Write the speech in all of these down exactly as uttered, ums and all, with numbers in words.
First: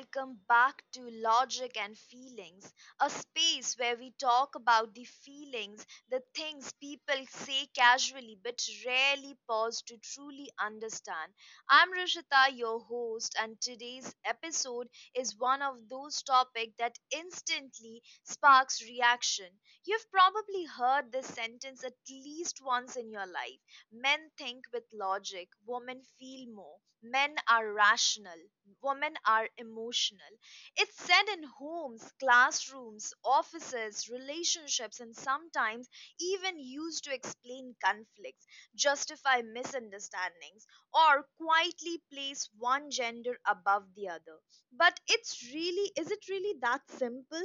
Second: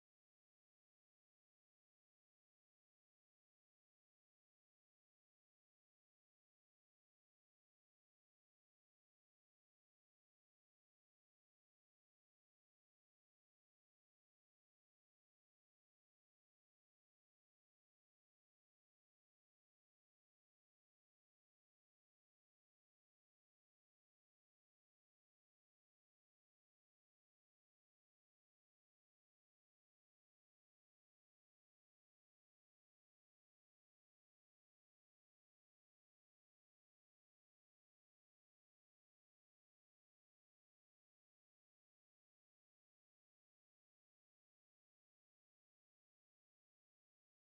welcome back to Logic and Feelings, a space where we talk about the feelings, the things people say casually but rarely pause to truly understand. I'm Rishita, your host, and today's episode is one of those topics that instantly sparks reaction. You've probably heard this sentence at least once in your life. Men think with logic, women feel more. Men are rational, women are emotional. It's said in homes, classrooms, offices, relationships, and sometimes even used to explain conflicts, justify misunderstandings, or quietly place one gender above the other. But it's really, is it really that simple?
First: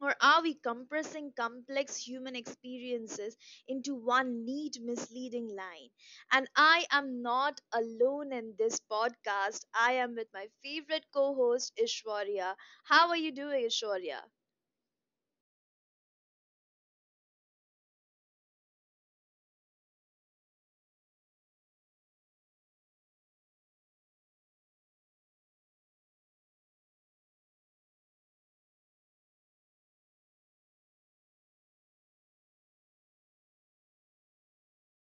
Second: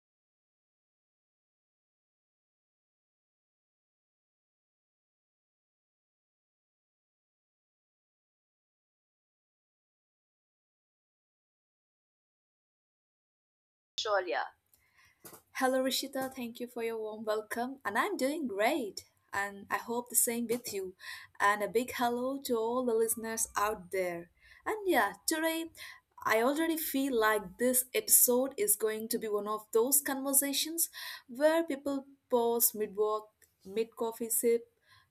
Or are we compressing complex human experiences into one neat, misleading line? And I am not alone in this podcast. I am with my favorite co host, Ishwarya. How are you doing, Ishwarya? Sholia. Hello, Rishita. Thank you for your warm welcome. And I'm doing great. And I hope the same with you. And a big hello to all the listeners out there. And yeah, today I already feel like this episode is going to be one of those conversations where people pause mid walk, mid coffee sip,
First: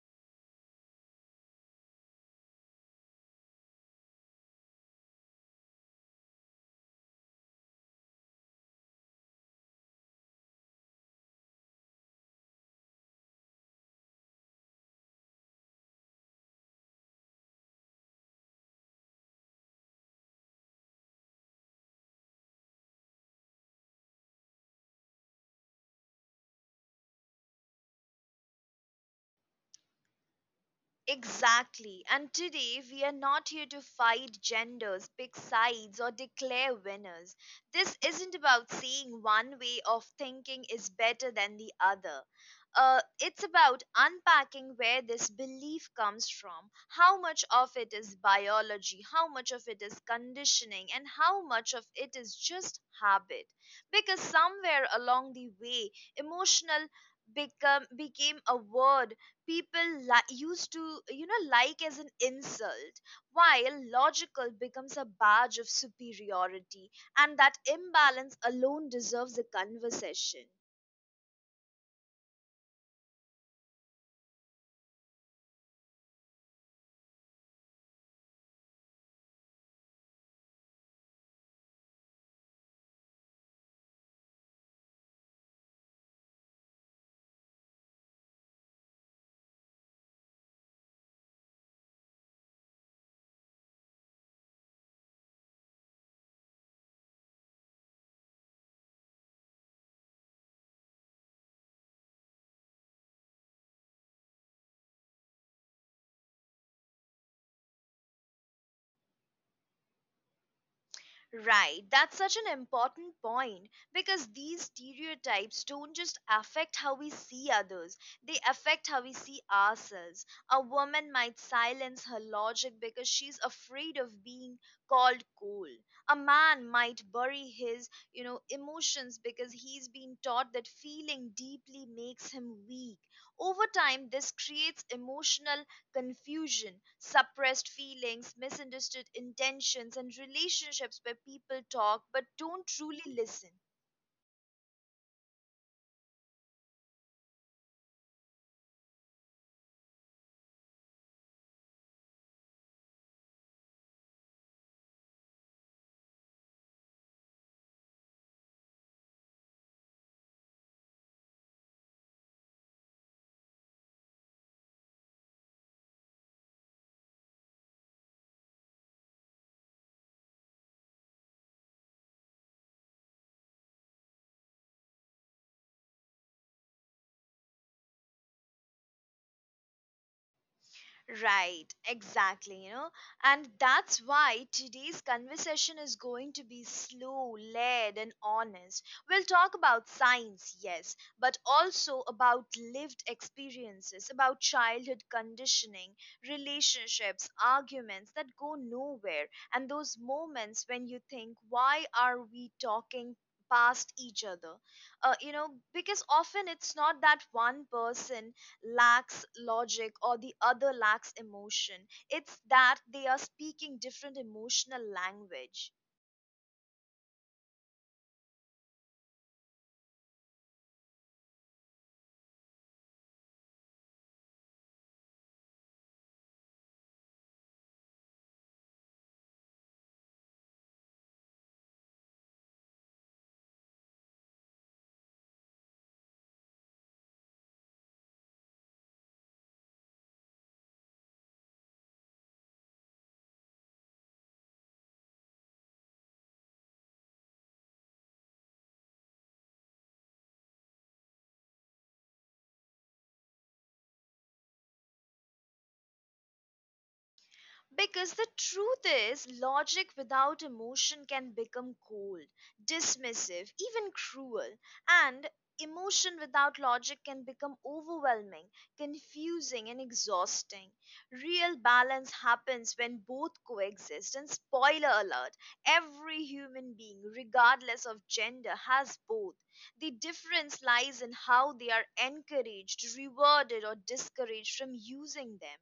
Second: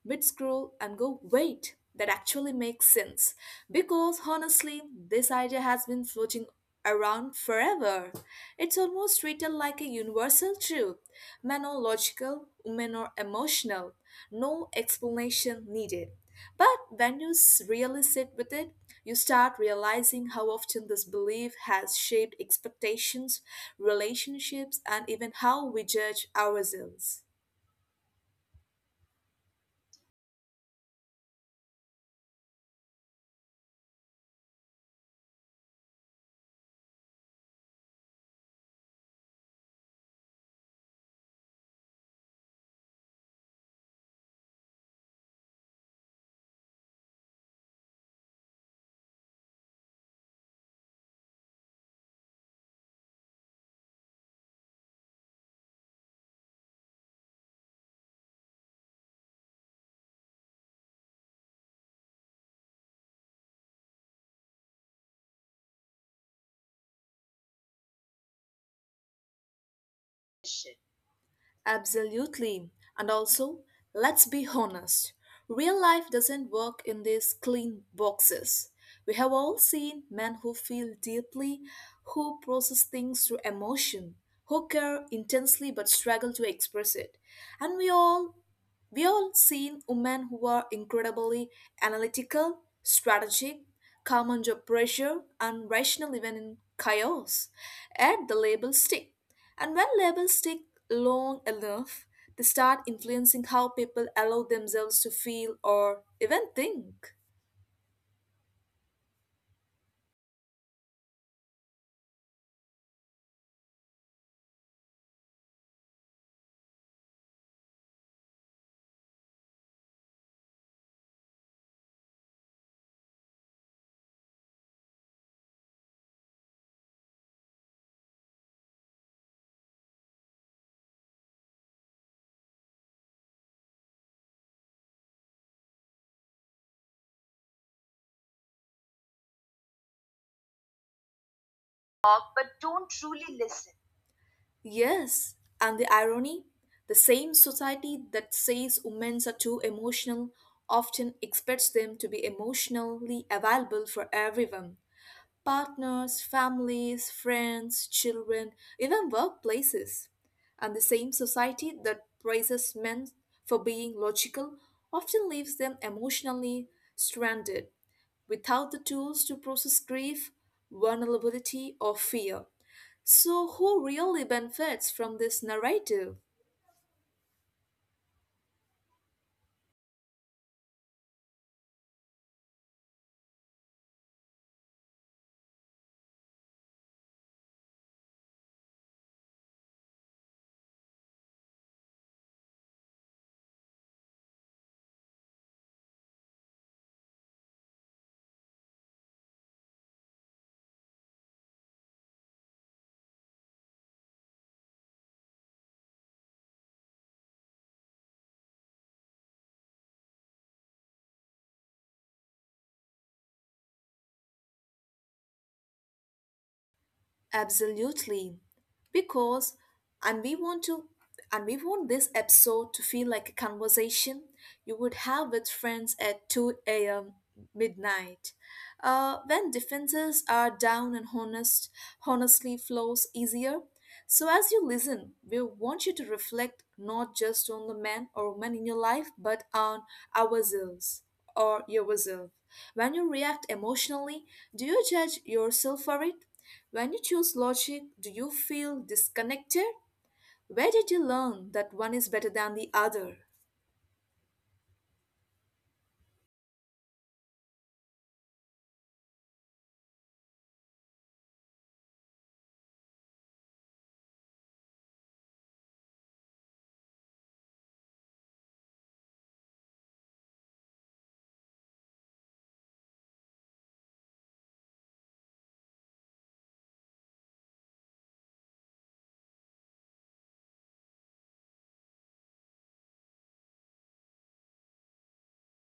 mid scroll, and go, wait, that actually makes sense. Because honestly, this idea has been floating around forever. It's almost treated like a universal truth. Men are logical, women are emotional. No explanation needed. But when you s- really sit with it, you start realizing how often this belief has shaped expectations, relationships, and even how we judge ourselves. Exactly. And today we are not here to fight genders, pick sides, or declare winners. This isn't about saying one way of thinking is better than the other. Uh, it's about unpacking where this belief comes from, how much of it is biology, how much of it is conditioning, and how much of it is just habit. Because somewhere along the way, emotional become became a word people li- used to you know like as an insult, while logical becomes a badge of superiority, and that imbalance alone deserves a conversation. Absolutely. And also, let's be honest, real life doesn't work in these clean boxes. We have all seen men who feel deeply, who process things through emotion, who care intensely but struggle to express it. And we all we all seen women who are incredibly analytical, strategic, calm under pressure, and rational even in chaos. Yet the labels stick. And when labels stick long enough, they start influencing how people allow themselves to feel or even think. Right, that's such an important point, because these stereotypes don't just affect how we see others, they affect how we see ourselves. A woman might silence her logic because she's afraid of being called cold. A man might bury his, you know, emotions because he's been taught that feeling deeply makes him weak. Over time, this creates emotional confusion, suppressed feelings, misunderstood intentions, and relationships where people talk but But don't don't truly truly listen. listen. Yes, and the irony, the same society that says women are too emotional often expects them to be emotionally available for everyone. Partners, families, friends, children, even workplaces. And the same society that praises men for being logical often leaves them emotionally stranded without the tools to process grief, vulnerability, or fear. So, who really benefits from this narrative? Right, exactly, you know, and that's why today's conversation is going to be slow, led, and honest. We'll talk about science, yes, but also about lived experiences, about childhood conditioning, relationships, arguments that go nowhere, and those moments when you think, why are we talking past each other? uh, you know because often it's not that one person lacks logic or the other lacks emotion. It's that they are speaking different emotional language. Absolutely. Because and we want to and we want this episode to feel like a conversation you would have with friends at two a m midnight. Uh, when defenses are down and honest honestly flows easier. So as you listen, we want you to reflect not just on the man or woman in your life, but on ourselves or yourself. When you react emotionally, do you judge yourself for it? When you choose logic, do you feel disconnected? Where did you learn that one is better than the other? Because the truth is, logic without emotion can become cold, dismissive, even cruel. And emotion without logic can become overwhelming, confusing, and exhausting. Real balance happens when both coexist. And spoiler alert, every human being, regardless of gender, has both. The difference lies in how they are encouraged, rewarded, or discouraged from using them.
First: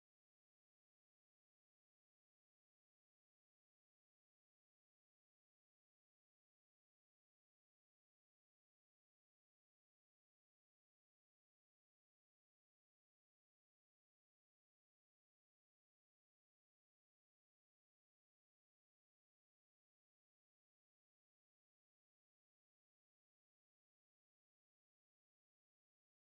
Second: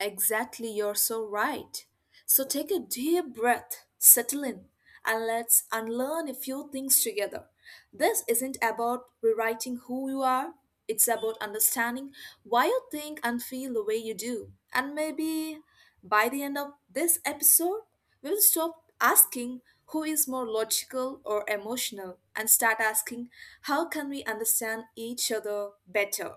Exactly, you're so right. So take a deep breath, settle in, and let's unlearn a few things together. This isn't about rewriting who you are, it's about understanding why you think and feel the way you do. And maybe by the end of this episode, we'll stop asking who is more logical or emotional and start asking how can we understand each other better.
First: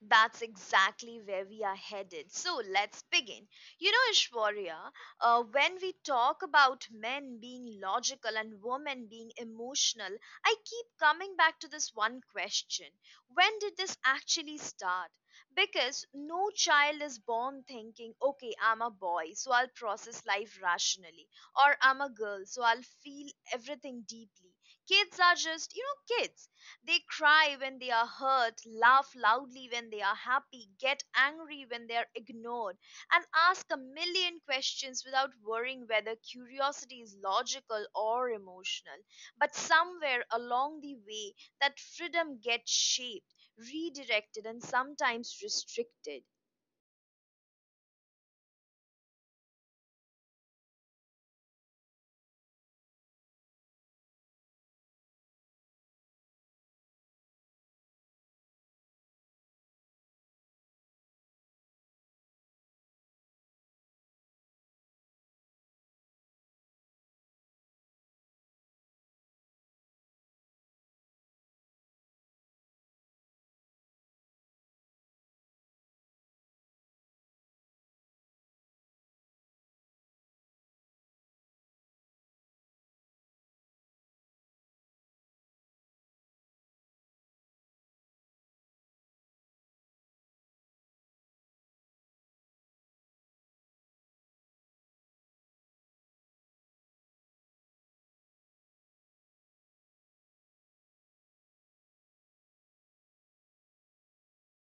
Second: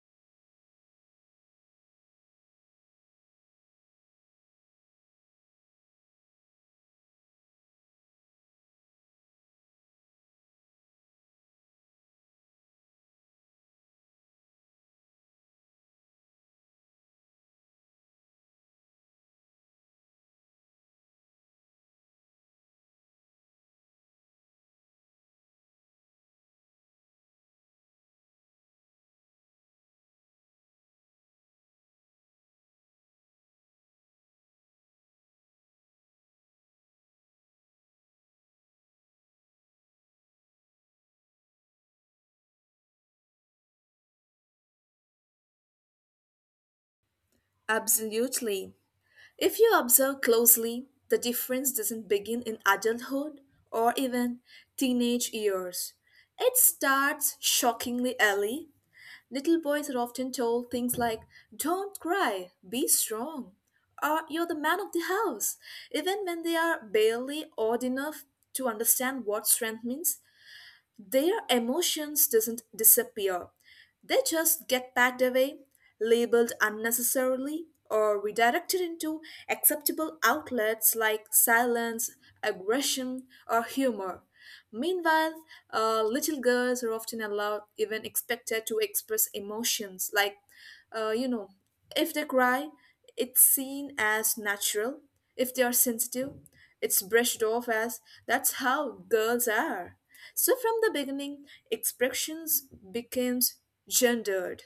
That's exactly where we are headed. So let's begin. You know, Ishwarya, uh, when we talk about men being logical and women being emotional, I keep coming back to this one question. When did this actually start? Because no child is born thinking, okay, I'm a boy, so I'll process life rationally, or I'm a girl, so I'll feel everything deeply. Kids are just, you know, kids. They cry when they are hurt, laugh loudly when they are happy, get angry when they are ignored, and ask a million questions without worrying whether curiosity is logical or emotional. But somewhere along the way, that freedom gets shaped, redirected, and sometimes restricted. Absolutely. If you observe closely, the difference doesn't begin in adulthood or even teenage years. It starts shockingly early. Little boys are often told things like, don't cry, be strong, or you're the man of the house, even when they are barely old enough to understand what strength means. Their emotions doesn't disappear. They just get packed away, labeled unnecessarily, or redirected into acceptable outlets like silence, aggression, or humor. Meanwhile, uh, little girls are often allowed, even expected, to express emotions like, uh, you know, if they cry, it's seen as natural. If they are sensitive, it's brushed off as that's how girls are. So from the beginning, expressions became gendered.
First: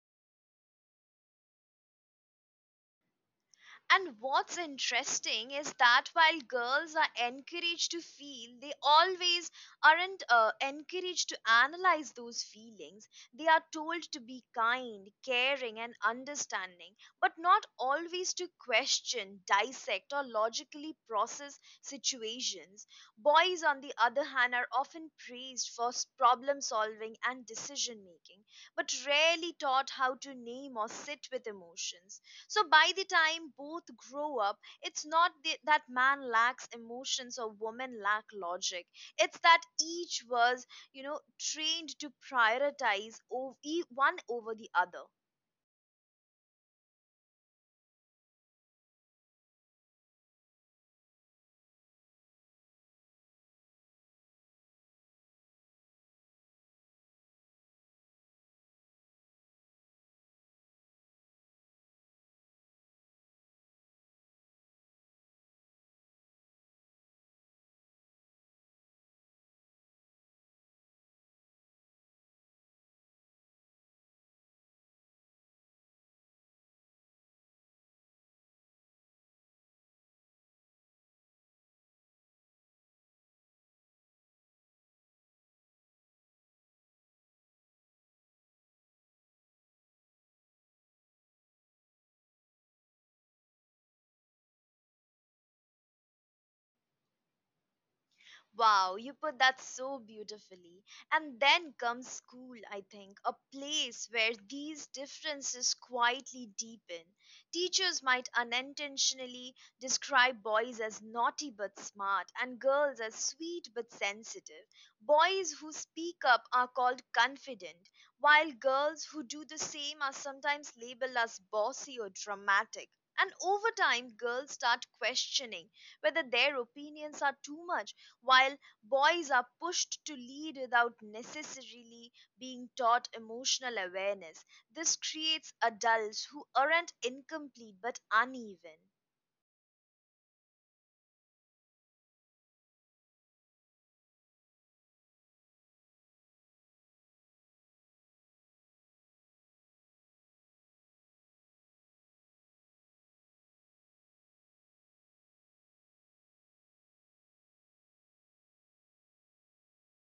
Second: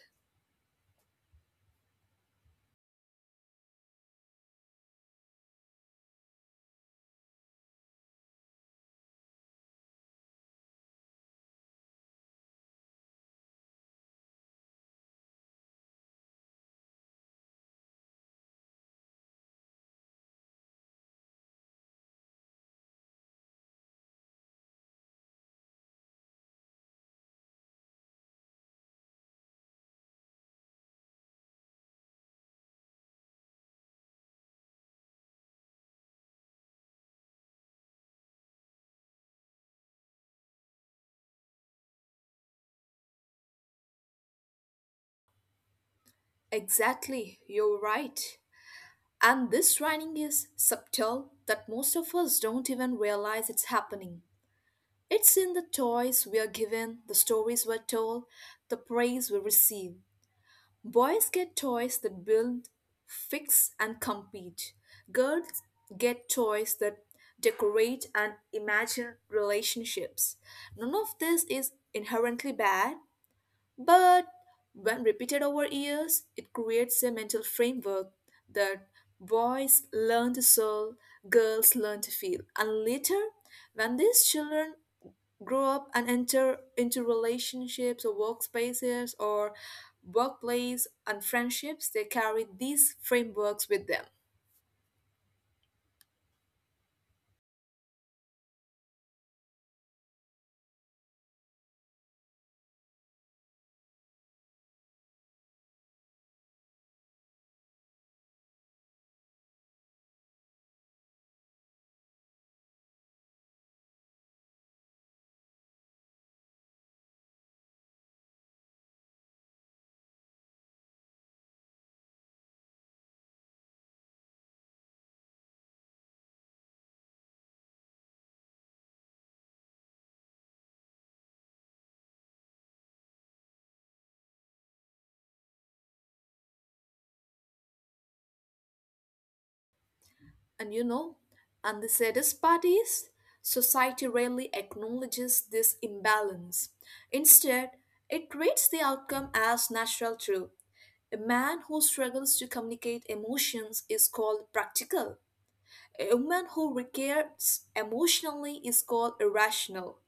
And what's interesting is that while girls are encouraged to feel, they always aren't uh, encouraged to analyze those feelings. They are told to be kind, caring, and understanding, but not always to question, dissect, or logically process situations. Boys, on the other hand, are often praised for s- problem solving and decision making, but rarely taught how to name or sit with emotions. So by the time both grow up, it's not the, that man lacks emotions or woman lack logic. It's that each was, you know, trained to prioritize ov- e- one over the other. Exactly, you're right. And this training is subtle that most of us don't even realize it's happening. It's in the toys we are given, the stories we're told, the praise we receive. Boys get toys that build, fix, and compete. Girls get toys that decorate and imagine relationships. None of this is inherently bad, but when repeated over years, it creates a mental framework that boys learn to solve, girls learn to feel. And later, when these children grow up and enter into relationships or workspaces or workplace and friendships, they carry these frameworks with them. Wow, you put that so beautifully. And then comes school, I think, a place where these differences quietly deepen. Teachers might unintentionally describe boys as naughty but smart, and girls as sweet but sensitive. Boys who speak up are called confident, while girls who do the same are sometimes labeled as bossy or dramatic. And over time, girls start questioning whether their opinions are too much, while boys are pushed to lead without necessarily being taught emotional awareness. This creates adults who aren't incomplete but uneven. And you know, and the saddest part is, society rarely acknowledges this imbalance. Instead, it treats the outcome as natural truth. A man who struggles to communicate emotions is called practical. A woman who reacts emotionally is called irrational.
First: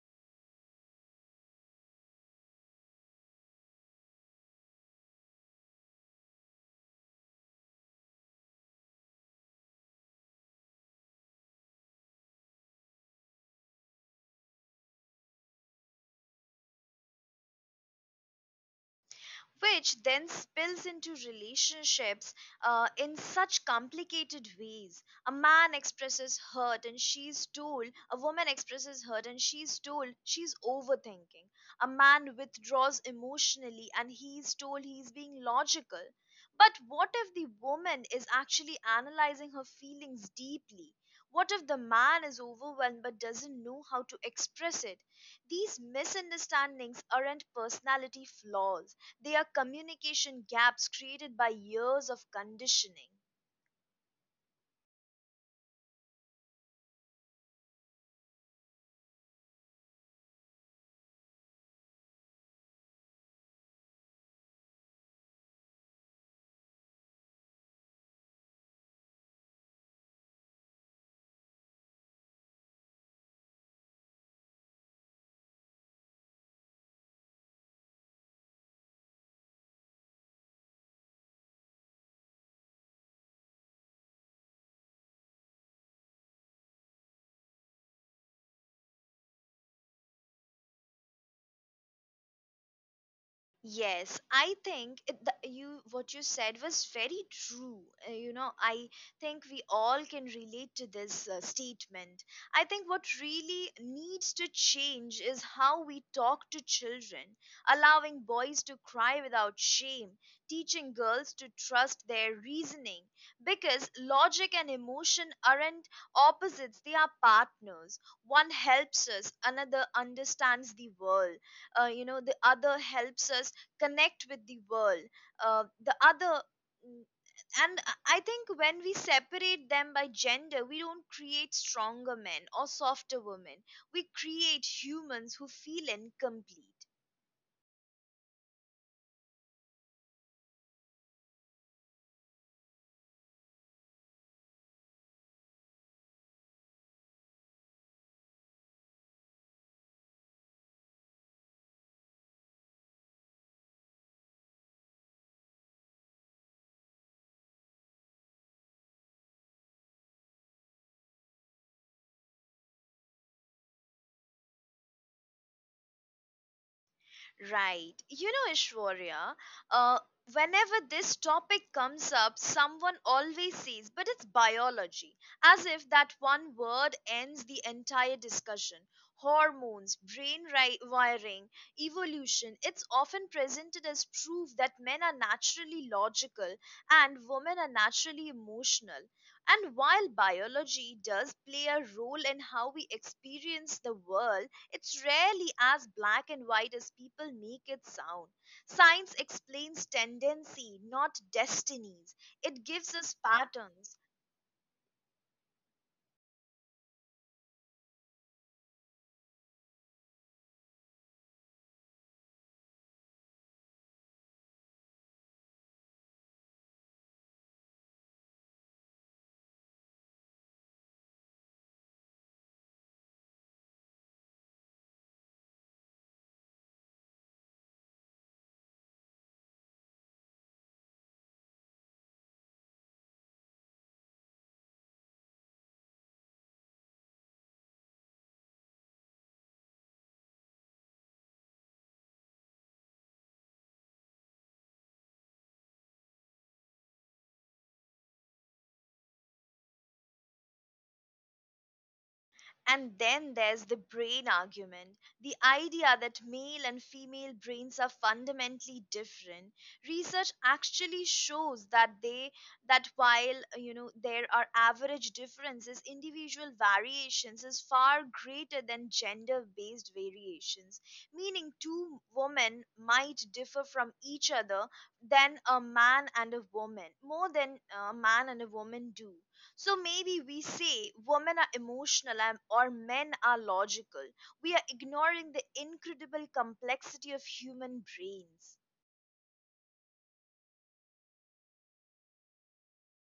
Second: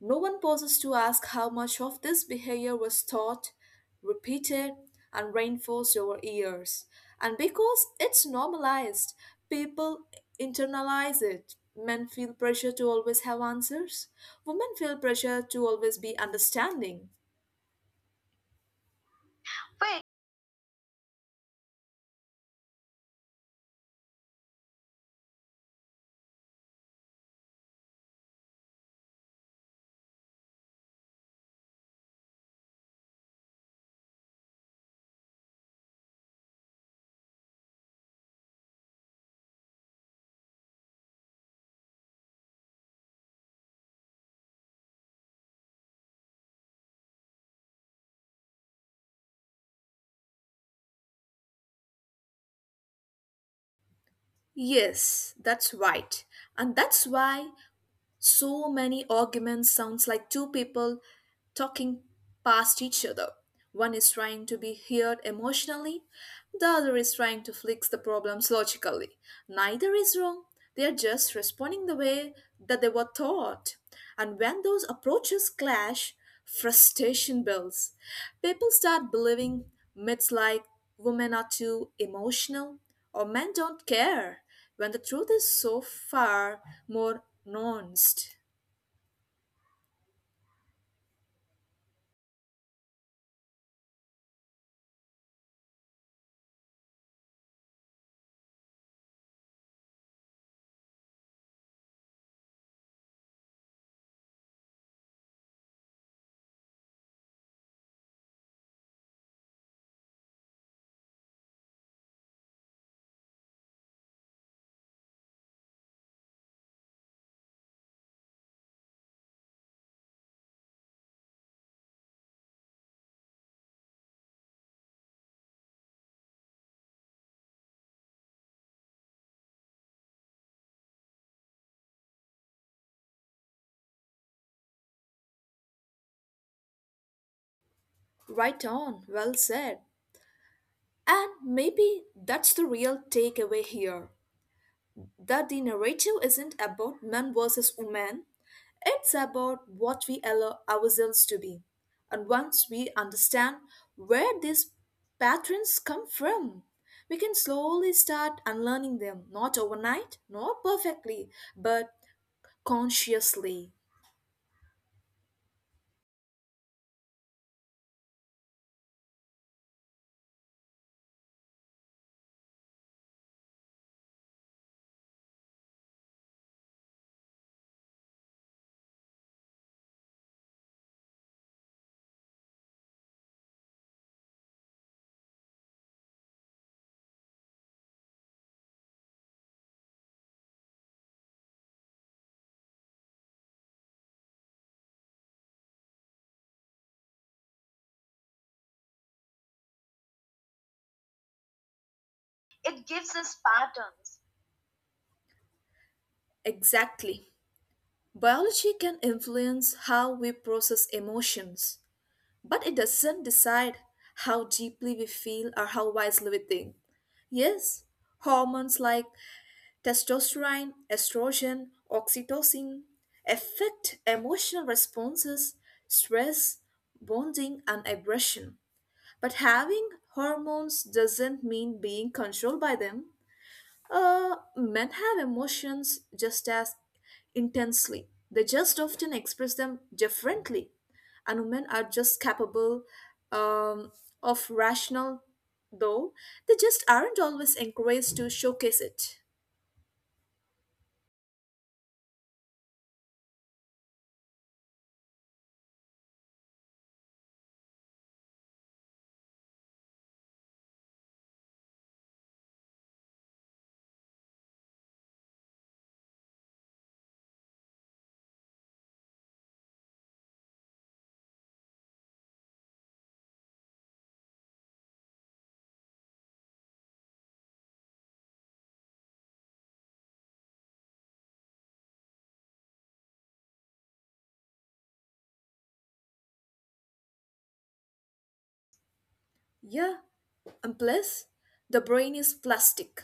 No one pauses to ask how much of this behavior was taught, repeated, and reinforced over years. And because it's normalized, people internalize it. Men feel pressure to always have answers, women feel pressure to always be understanding. Which then spills into relationships uh, in such complicated ways. A man expresses hurt and she's told, a woman expresses hurt and she's told she's overthinking. A man withdraws emotionally and he's told he's being logical. But what if the woman is actually analyzing her feelings deeply? What if the man is overwhelmed but doesn't know how to express it? These misunderstandings aren't personality flaws, they are communication gaps created by years of conditioning. Yes, that's right. And that's why so many arguments sounds like two people talking past each other. One is trying to be heard emotionally, the other is trying to fix the problems logically. Neither is wrong, they are just responding the way that they were taught. And when those approaches clash, frustration builds. People start believing myths like women are too emotional or men don't care when the truth is so far more nuanced. Yes, I think it, the, you what you said was very true. Uh, you know, I think we all can relate to this uh, statement. I think what really needs to change is how we talk to children, allowing boys to cry without shame, teaching girls to trust their reasoning, because logic and emotion aren't opposites, they are partners. One helps us, another understands the world uh, you know the other helps us connect with the world. Uh, the other mm, and I think when we separate them by gender, we don't create stronger men or softer women, we create humans who feel incomplete. Right on, well said. And maybe that's the real takeaway here, that the narrative isn't about men versus women, it's about what we allow ourselves to be. And once we understand where these patterns come from, we can slowly start unlearning them, not overnight, not perfectly, but consciously. Right. You know, Ishwarya, uh, whenever this topic comes up, someone always says, but it's biology, as if that one word ends the entire discussion. Hormones, brain ri- wiring, evolution, it's often presented as proof that men are naturally logical and women are naturally emotional. And while biology does play a role in how we experience the world, it's rarely as black and white as people make it sound. Science explains tendency, not destinies. It It gives gives us us patterns. patterns. Exactly. Biology can influence how we process emotions. But it doesn't decide how deeply we feel or how wisely we think. Yes, hormones like testosterone, estrogen, oxytocin affect emotional responses, stress, bonding, and aggression. But having hormones doesn't mean being controlled by them. Uh, men have emotions just as intensely. They just often express them differently. And women are just capable um, of rational, though they just aren't always encouraged to showcase it. And then there's the brain argument. The idea that male and female brains are fundamentally different. Research actually shows that they that while uh, you know there are average differences, individual variations is far greater than gender-based variations. Meaning two women might differ from each other than a man and a woman, more than a man and a woman do. So maybe we say women are emotional and, or men are logical. We are ignoring the incredible complexity of human brains. Yeah, and plus, the brain is plastic.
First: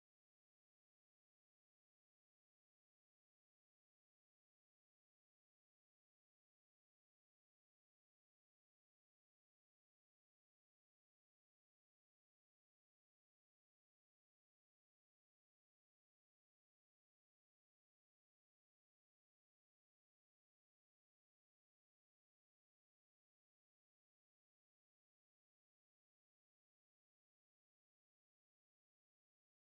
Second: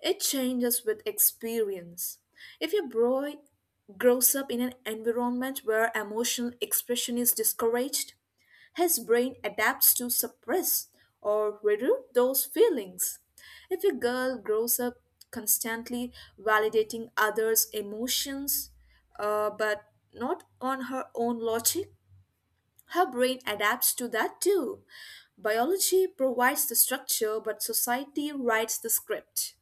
It changes with experience. If your boy grows up in an environment where emotional expression is discouraged, his brain adapts to suppress or reduce those feelings. If a girl grows up constantly validating others' emotions, uh, but not on her own logic, her brain adapts to that too. Biology provides the structure, but society writes the script.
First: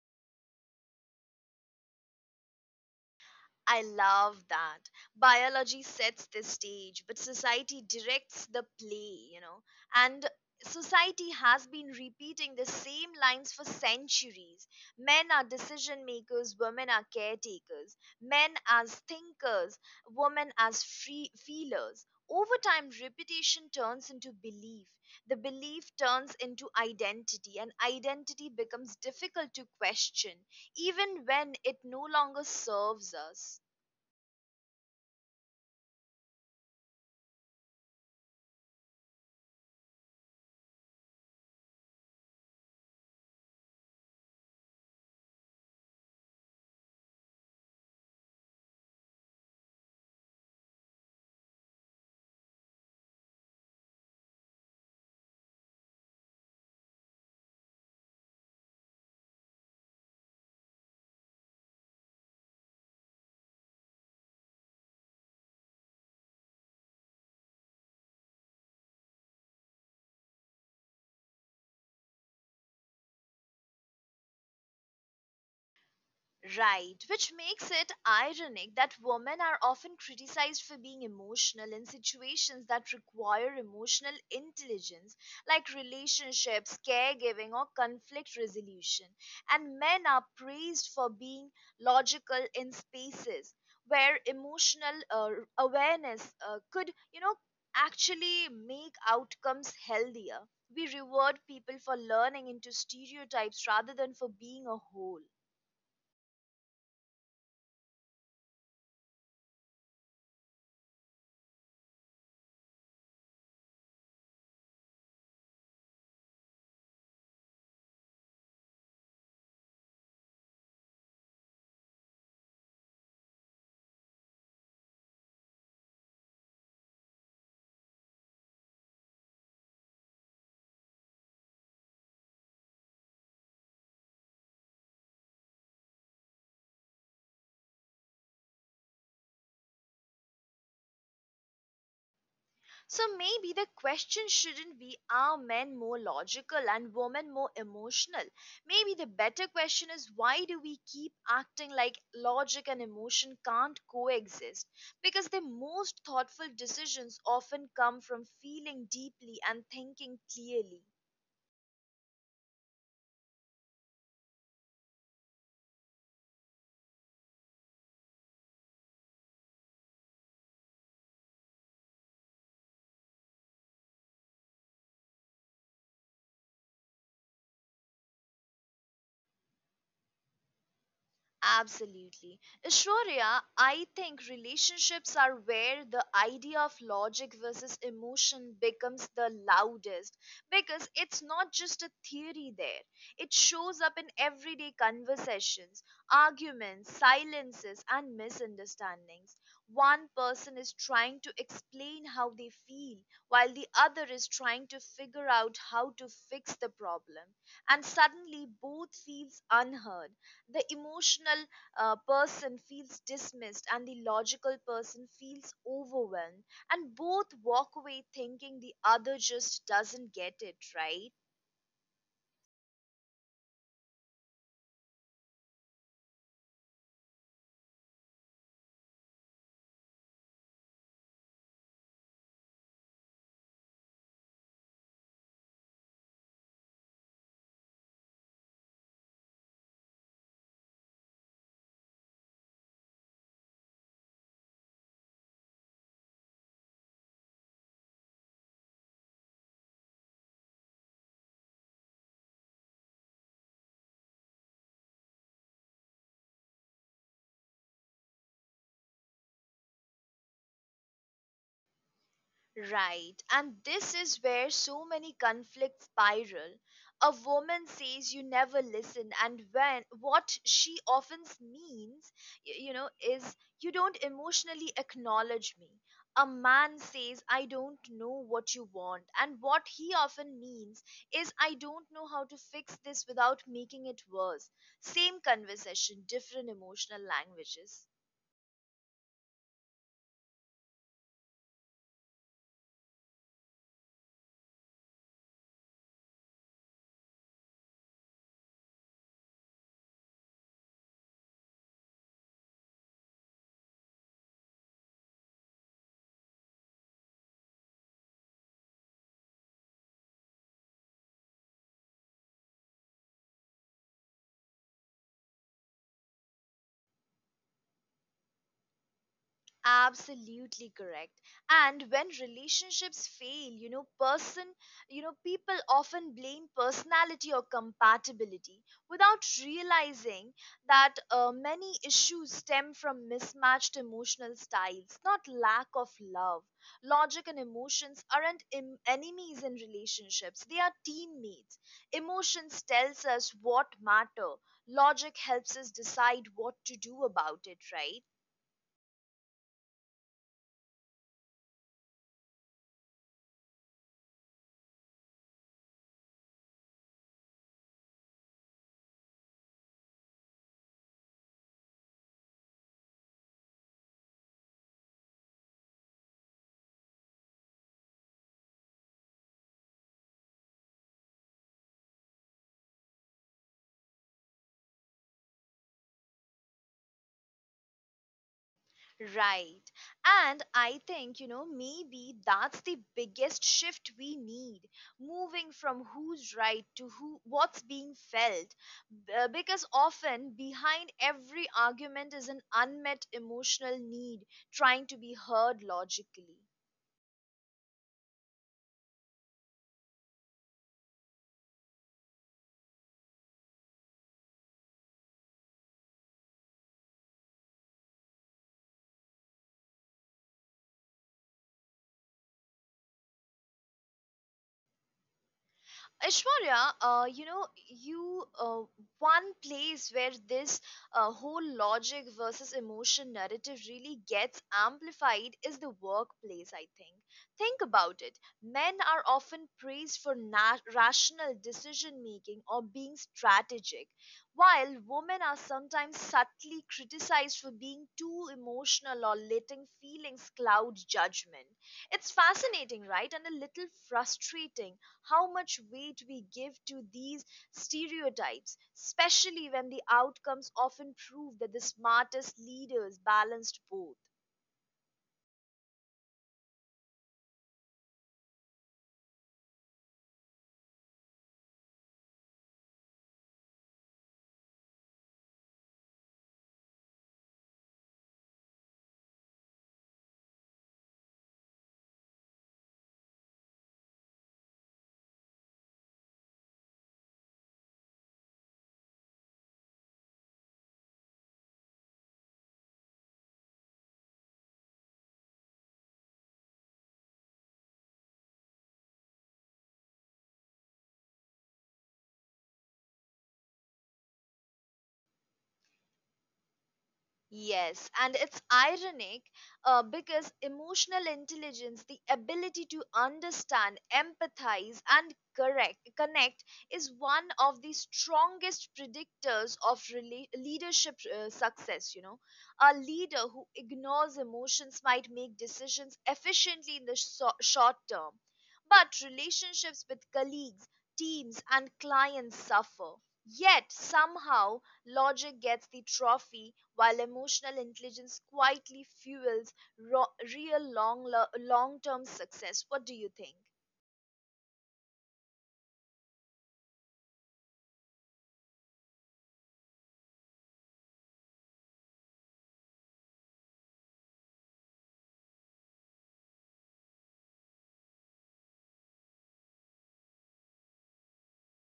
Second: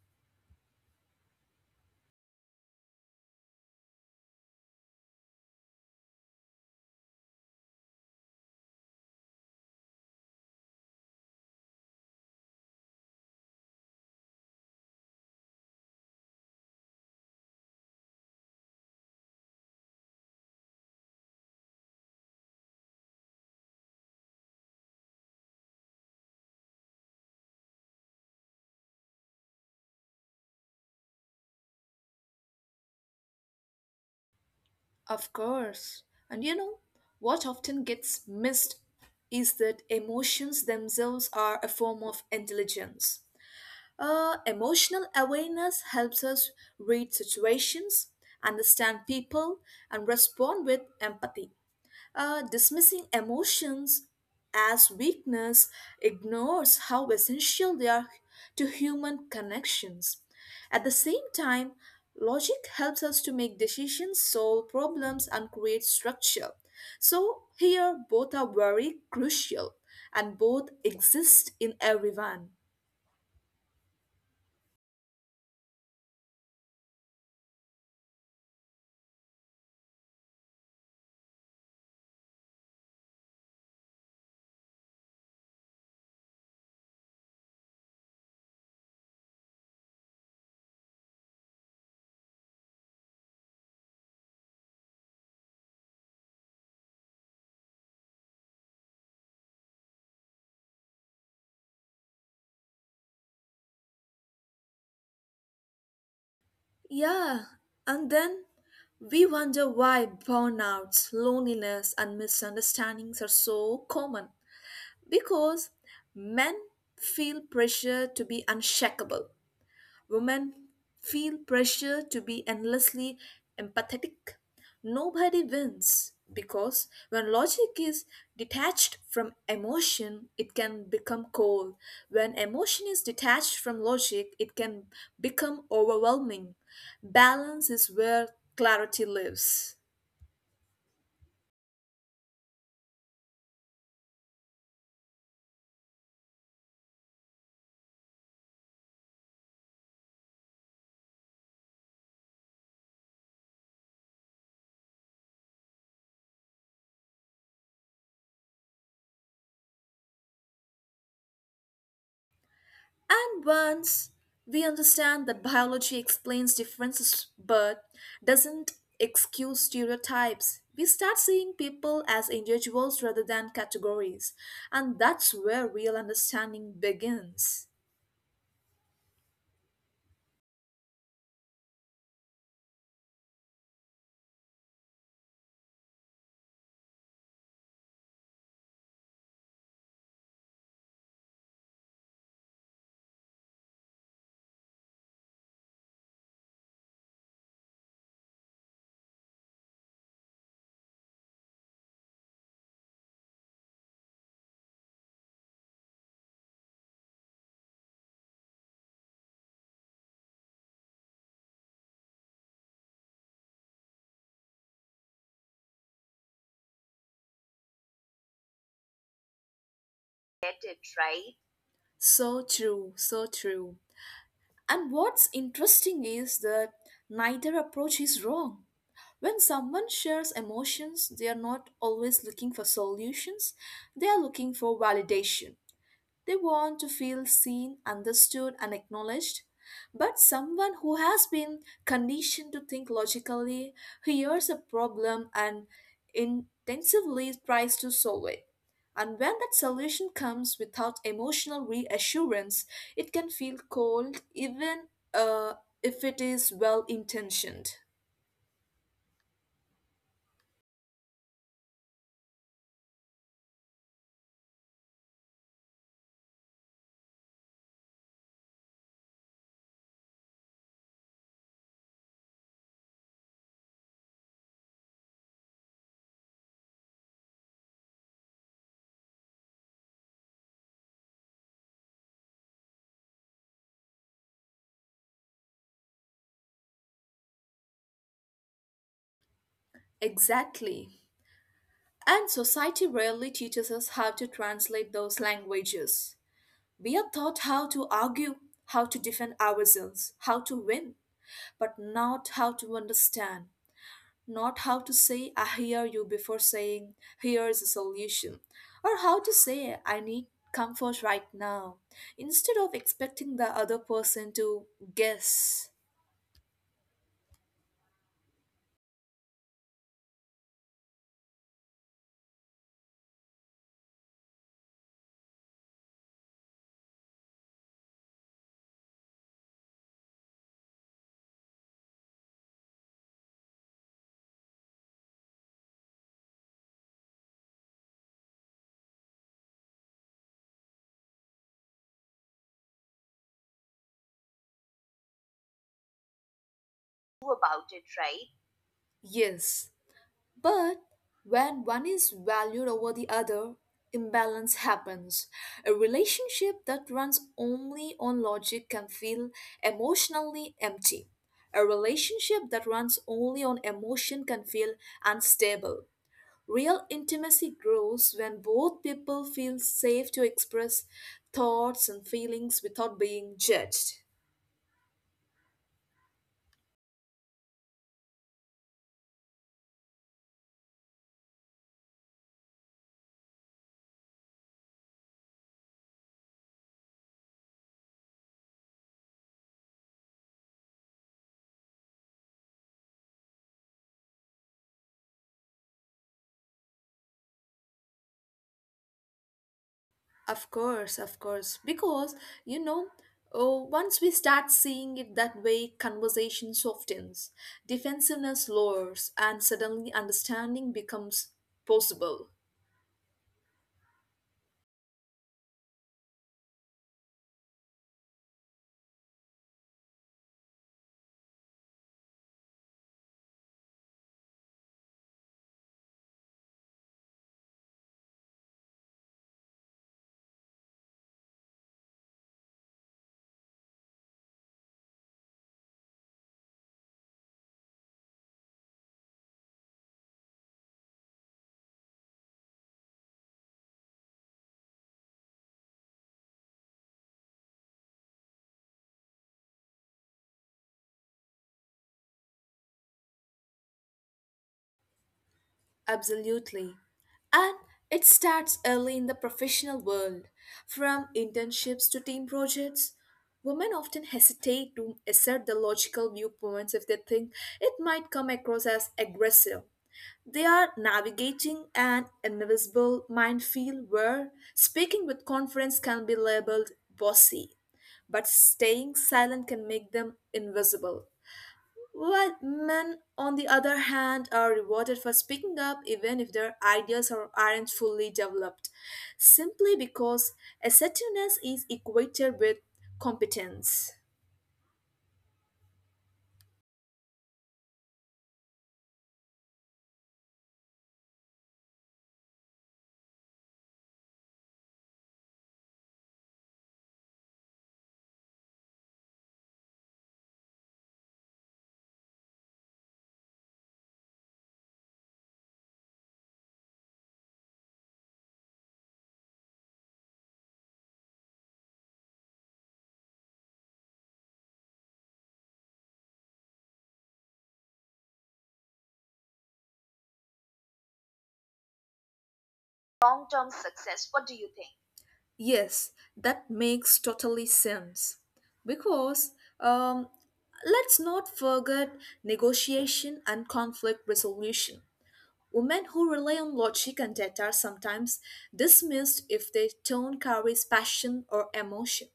I love that. Biology sets the stage, but society directs the play, you know. And society has been repeating the same lines for centuries. Men are decision makers, women are caretakers. Men as thinkers, women as free feelers. Over time, repetition turns into belief. The belief turns into identity, and identity becomes difficult to question even when it no longer serves us. Of course. And you know, what often gets missed is that emotions themselves are a form of intelligence. Uh, emotional awareness helps us read situations, understand people, and respond with empathy. Uh, dismissing emotions as weakness ignores how essential they are to human connections. At the same time, logic helps us to make decisions, solve problems, and create structure. So, here both are very crucial and both exist in everyone. Right, which makes it ironic that women are often criticized for being emotional in situations that require emotional intelligence, like relationships, caregiving, or conflict resolution, and men are praised for being logical in spaces where emotional uh, awareness uh, could, you know, actually make outcomes healthier. We reward people for learning into stereotypes rather than for being a whole. Yeah, and then we wonder why burnouts, loneliness, and misunderstandings are so common. Because men feel pressure to be unshakable, women feel pressure to be endlessly empathetic. Nobody wins because when logic is detached from emotion, it can become cold. When emotion is detached from logic, it can become overwhelming. Balance is where clarity lives. So maybe the question shouldn't be, are men more logical and women more emotional? Maybe the better question is, why do we keep acting like logic and emotion can't coexist? Because the most thoughtful decisions often come from feeling deeply and thinking clearly. And once we understand that biology explains differences but doesn't excuse stereotypes, we start seeing people as individuals rather than categories. And that's where real understanding begins. Absolutely. Shorya, I think relationships are where the idea of logic versus emotion becomes the loudest, because it's not just a theory there. It shows up in everyday conversations, arguments, silences, and misunderstandings. One person is trying to explain how they feel, while the other is trying to figure out how to fix the problem. And suddenly, both feels unheard. The emotional uh, person feels dismissed, and the logical person feels overwhelmed, and both walk away thinking the other just doesn't get it right. So true, so true. And what's interesting is that neither approach is wrong. When someone shares emotions, they are not always looking for solutions, they are looking for validation. They want to feel seen, understood, and acknowledged. But someone who has been conditioned to think logically hears a problem and intensively tries to solve it. And when that solution comes without emotional reassurance, it can feel cold even uh, if it is well intentioned. Right. And this is where so many conflicts spiral. A woman says you never listen, and when what she often means, y- you know, is you don't emotionally acknowledge me. A man says I don't know what you want, and what he often means is I don't know how to fix this without making it worse. Same conversation, different emotional languages. Exactly. And society rarely teaches us how to translate those languages. We are taught how to argue, how to defend ourselves, how to win, but not how to understand, not how to say, I hear you, before saying, here is a solution, or how to say, I need comfort right now, instead of expecting the other person to guess. Absolutely correct. And when relationships fail, you know person you know people often blame personality or compatibility without realizing that uh, many issues stem from mismatched emotional styles, not lack of love. Logic and emotions aren't em- enemies in relationships, they are teammates. Emotions tells us what matter, logic helps us decide what to do about it, right? Yes, but when one is valued over the other, imbalance happens. A relationship that runs only on logic can feel emotionally empty. A relationship that runs only on emotion can feel unstable. Real intimacy grows when both people feel safe to express thoughts and feelings without being judged. Right. And I think, you know, maybe that's the biggest shift we need, moving from who's right to who what's being felt. B- uh, Because often behind every argument is an unmet emotional need trying to be heard logically. Of course, of course. Because, you know, oh, once we start seeing it that way, conversation softens, defensiveness lowers, and suddenly understanding becomes possible. Aishwarya, uh, you know, you uh, one place where this uh, whole logic versus emotion narrative really gets amplified is the workplace, I think. Think about it. Men are often praised for na- rational decision making or being strategic, while women are sometimes subtly criticized for being too emotional or letting feelings cloud judgment. It's fascinating, right, and a little frustrating how much weight we give to these stereotypes, especially when the outcomes often prove that the smartest leaders balanced both. Absolutely. And it starts early in the professional world. From internships to team projects, women often hesitate to assert their logical viewpoints if they think it might come across as aggressive. They are navigating an invisible minefield where speaking with confidence can be labeled bossy, but staying silent can make them invisible. While men, on the other hand, are rewarded for speaking up even if their ideas are, aren't fully developed, simply because assertiveness is equated with competence. Yes, and it's ironic uh, because emotional intelligence, the ability to understand, empathize, and correct, connect, is one of the strongest predictors of rela- leadership uh, success. You know, a leader who ignores emotions might make decisions efficiently in the so- short term, but relationships with colleagues, teams, and clients suffer. Yet somehow logic gets the trophy, while emotional intelligence quietly fuels ro- real long long-term success. Long What do term you think? success, what do you think? Yes, that makes totally sense. Because um, let's not forget negotiation and conflict resolution. Women who rely on logic and data are sometimes dismissed if their tone carries passion or emotion.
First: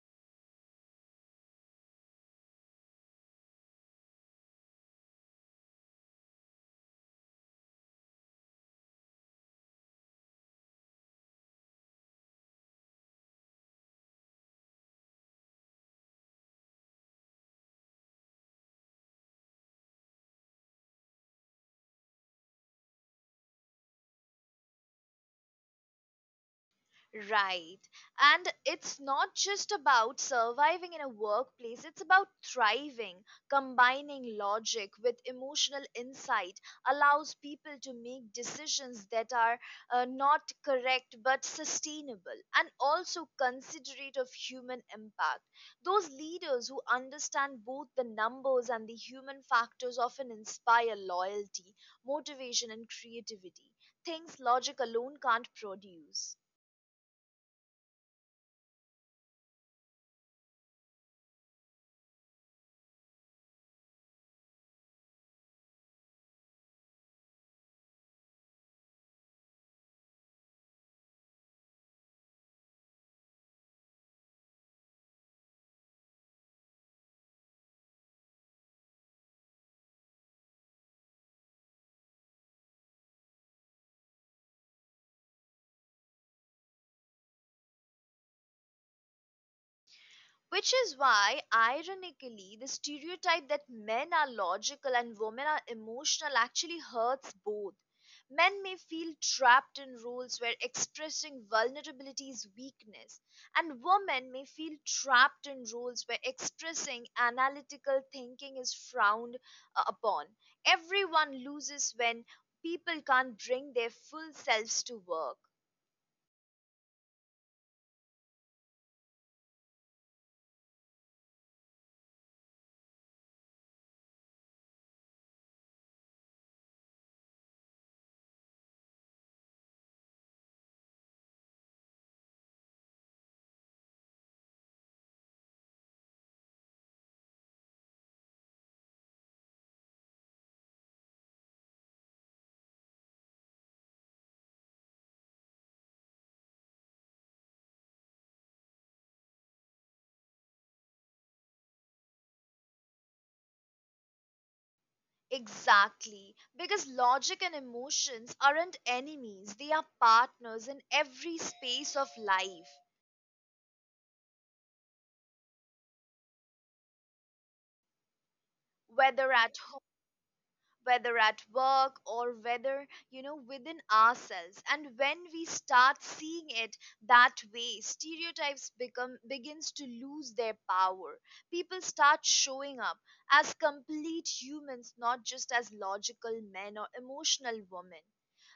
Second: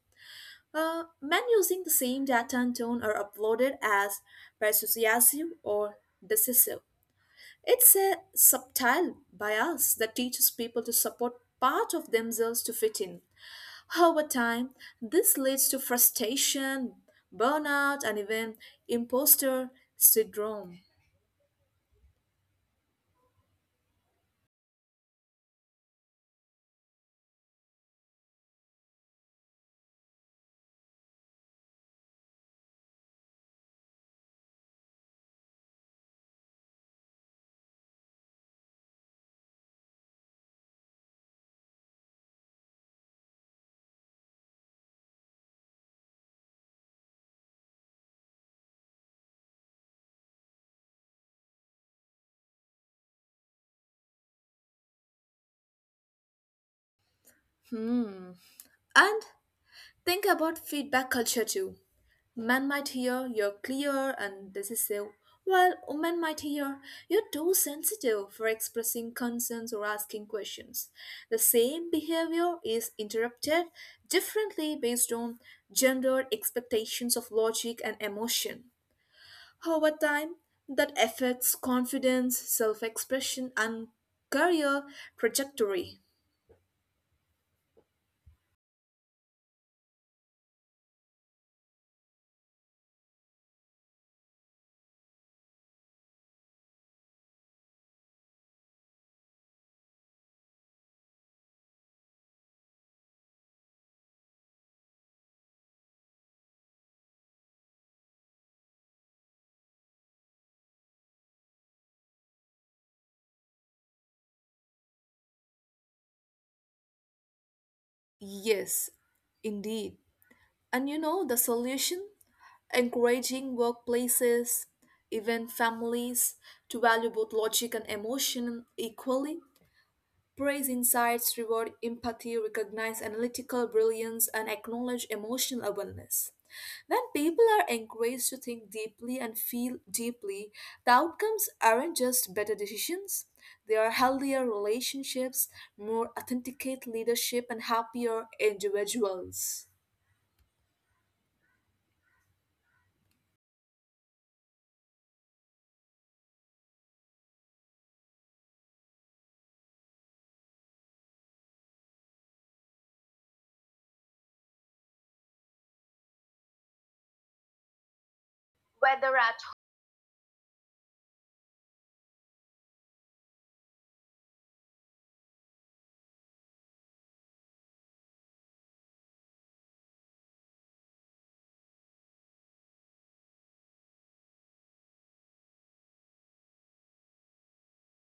Uh, men using the same data and tone are applauded as persuasive or decisive. It's a subtle bias that teaches people to support part of themselves to fit in. Over time, this leads to frustration, burnout, and even imposter syndrome. Right. And it's not just about surviving in a workplace, it's about thriving. Combining logic with emotional insight allows people to make decisions that are uh, not correct but sustainable and also considerate of human impact. Those leaders who understand both the numbers and the human factors often inspire loyalty, motivation, and creativity, things logic alone can't produce. Hmm. And think about feedback culture too. Men might hear you're clear and decisive, while women might hear you're too sensitive for expressing concerns or asking questions. The same behavior is interpreted differently based on gender expectations of logic and emotion. Over time, that affects confidence, self expression, and career trajectory. Which is why, ironically, the stereotype that men are logical and women are emotional actually hurts both. Men may feel trapped in roles where expressing vulnerability is weakness, and women may feel trapped in roles where expressing analytical thinking is frowned uh, upon. Everyone loses when people can't bring their full selves to work. Yes, indeed. And you know the solution? Encouraging workplaces, even families, to value both logic and emotion equally. Praise insights, reward empathy, recognize analytical brilliance, and acknowledge emotional awareness. When people are encouraged to think deeply and feel deeply, the outcomes aren't just better decisions, they are healthier relationships, more authenticate leadership, and happier individuals. Exactly, because logic and emotions aren't enemies, they are partners in every space of life, whether Whether at at whether at work or whether you know within ourselves, and when we start seeing it that way, stereotypes become begins to lose their power. People start showing up as complete humans, not just as logical men or emotional women.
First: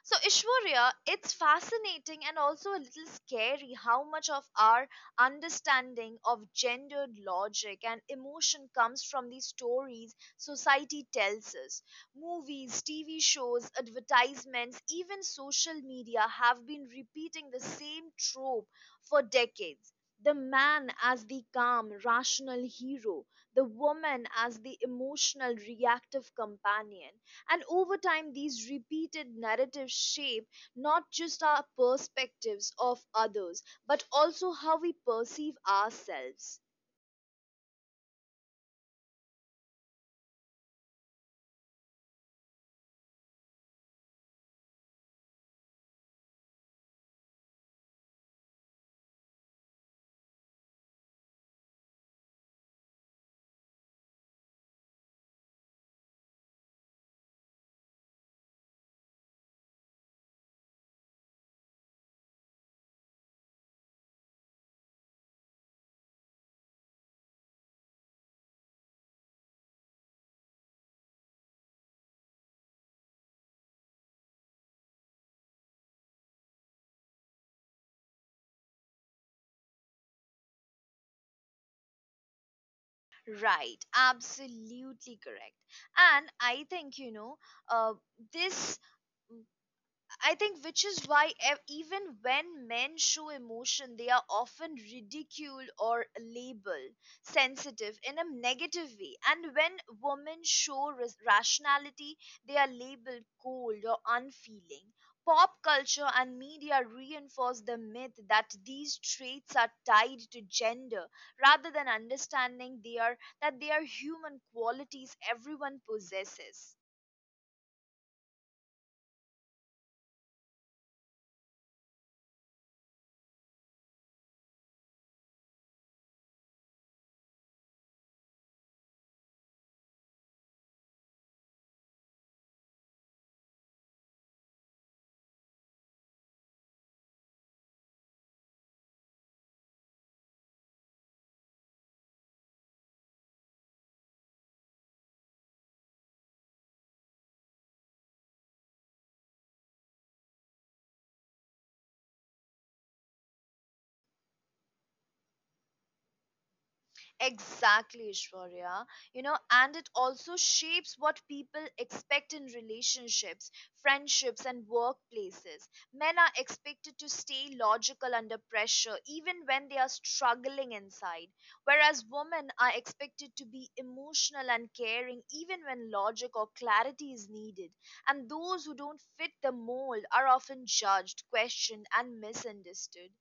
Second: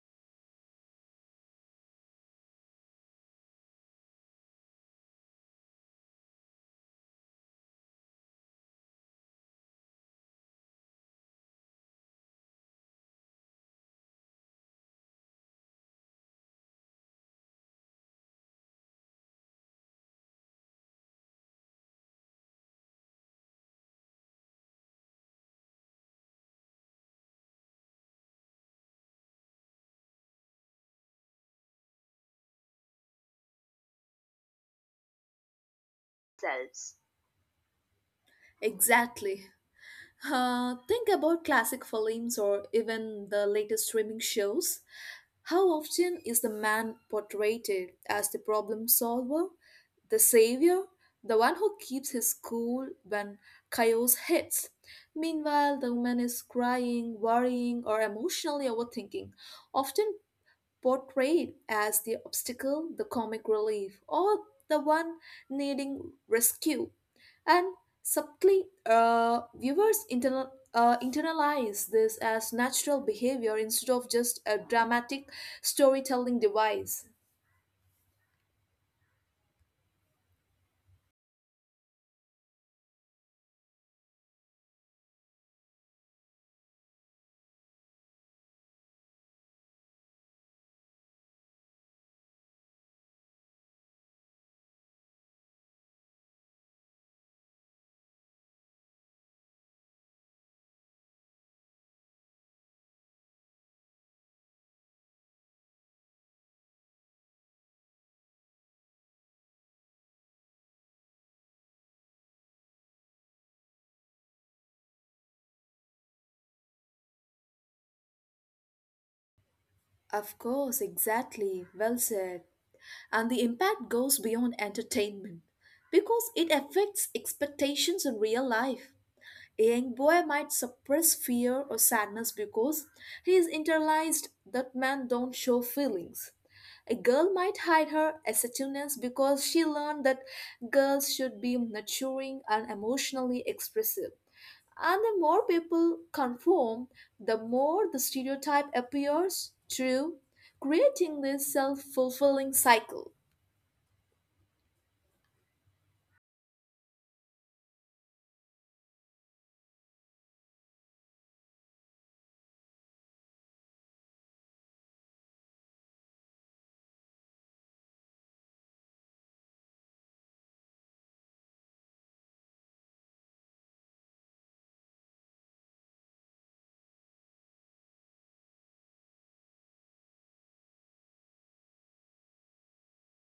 So, Ishwarya, it's fascinating and also a little scary how much of our understanding of gendered logic and emotion comes from these stories society tells us. Movies, T V shows, advertisements, even social media have been repeating the same trope for decades. The man as the calm, rational hero, the woman as the emotional, reactive companion. And over time, these repeated narratives shape not just our perspectives of others, but also how we perceive ourselves. exactly. Uh, think about classic films or even the latest streaming shows. How often is the man portrayed as the problem solver, the savior, the one who keeps his cool when chaos hits? Meanwhile, the woman is crying, worrying, or emotionally overthinking, often portrayed as the obstacle, the comic relief, or the one needing rescue. And subtly, uh, viewers internal, uh, internalize this as natural behavior instead of just a dramatic storytelling device. Right, absolutely correct. And I think, you know, uh, this. I think which is why ev- even when men show emotion, they are often ridiculed or labeled sensitive in a negative way. And when women show ras- rationality, they are labeled cold or unfeeling. Pop culture and media reinforce the myth that these traits are tied to gender rather than understanding they are that they are human qualities everyone possesses. Of course, exactly. Well said. And the impact goes beyond entertainment because it affects expectations in real life. A young boy might suppress fear or sadness because he is internalized that men don't show feelings. A girl might hide her assertiveness because she learned that girls should be nurturing and emotionally expressive. And the more people conform, the more the stereotype appears true, creating this self fulfilling cycle. Exactly, Ishwarya. You know, and it also shapes what people expect in relationships, friendships, and workplaces. Men are expected to stay logical under pressure, even when they are struggling inside, whereas women are expected to be emotional and caring, even when logic or clarity is needed. And those who don't fit the mold are often judged, questioned, and misunderstood.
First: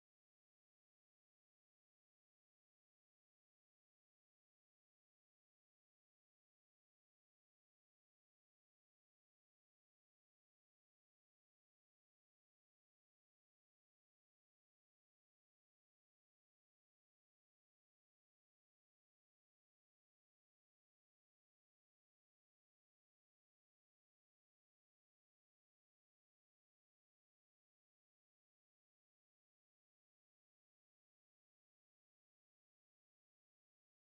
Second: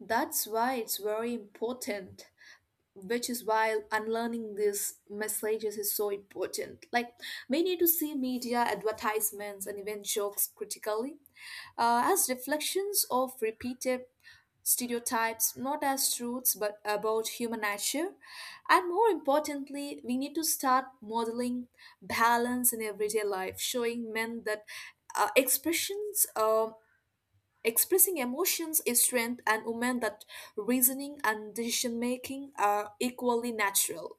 That's why it's very important Which is why unlearning these messages is so important, like we need to see media advertisements and even jokes critically, uh, as reflections of repeated stereotypes, not as truths but about human nature. And more importantly, we need to start modeling balance in everyday life, showing men that uh, expressions um expressing emotions is strength, and women that reasoning and decision making are equally natural.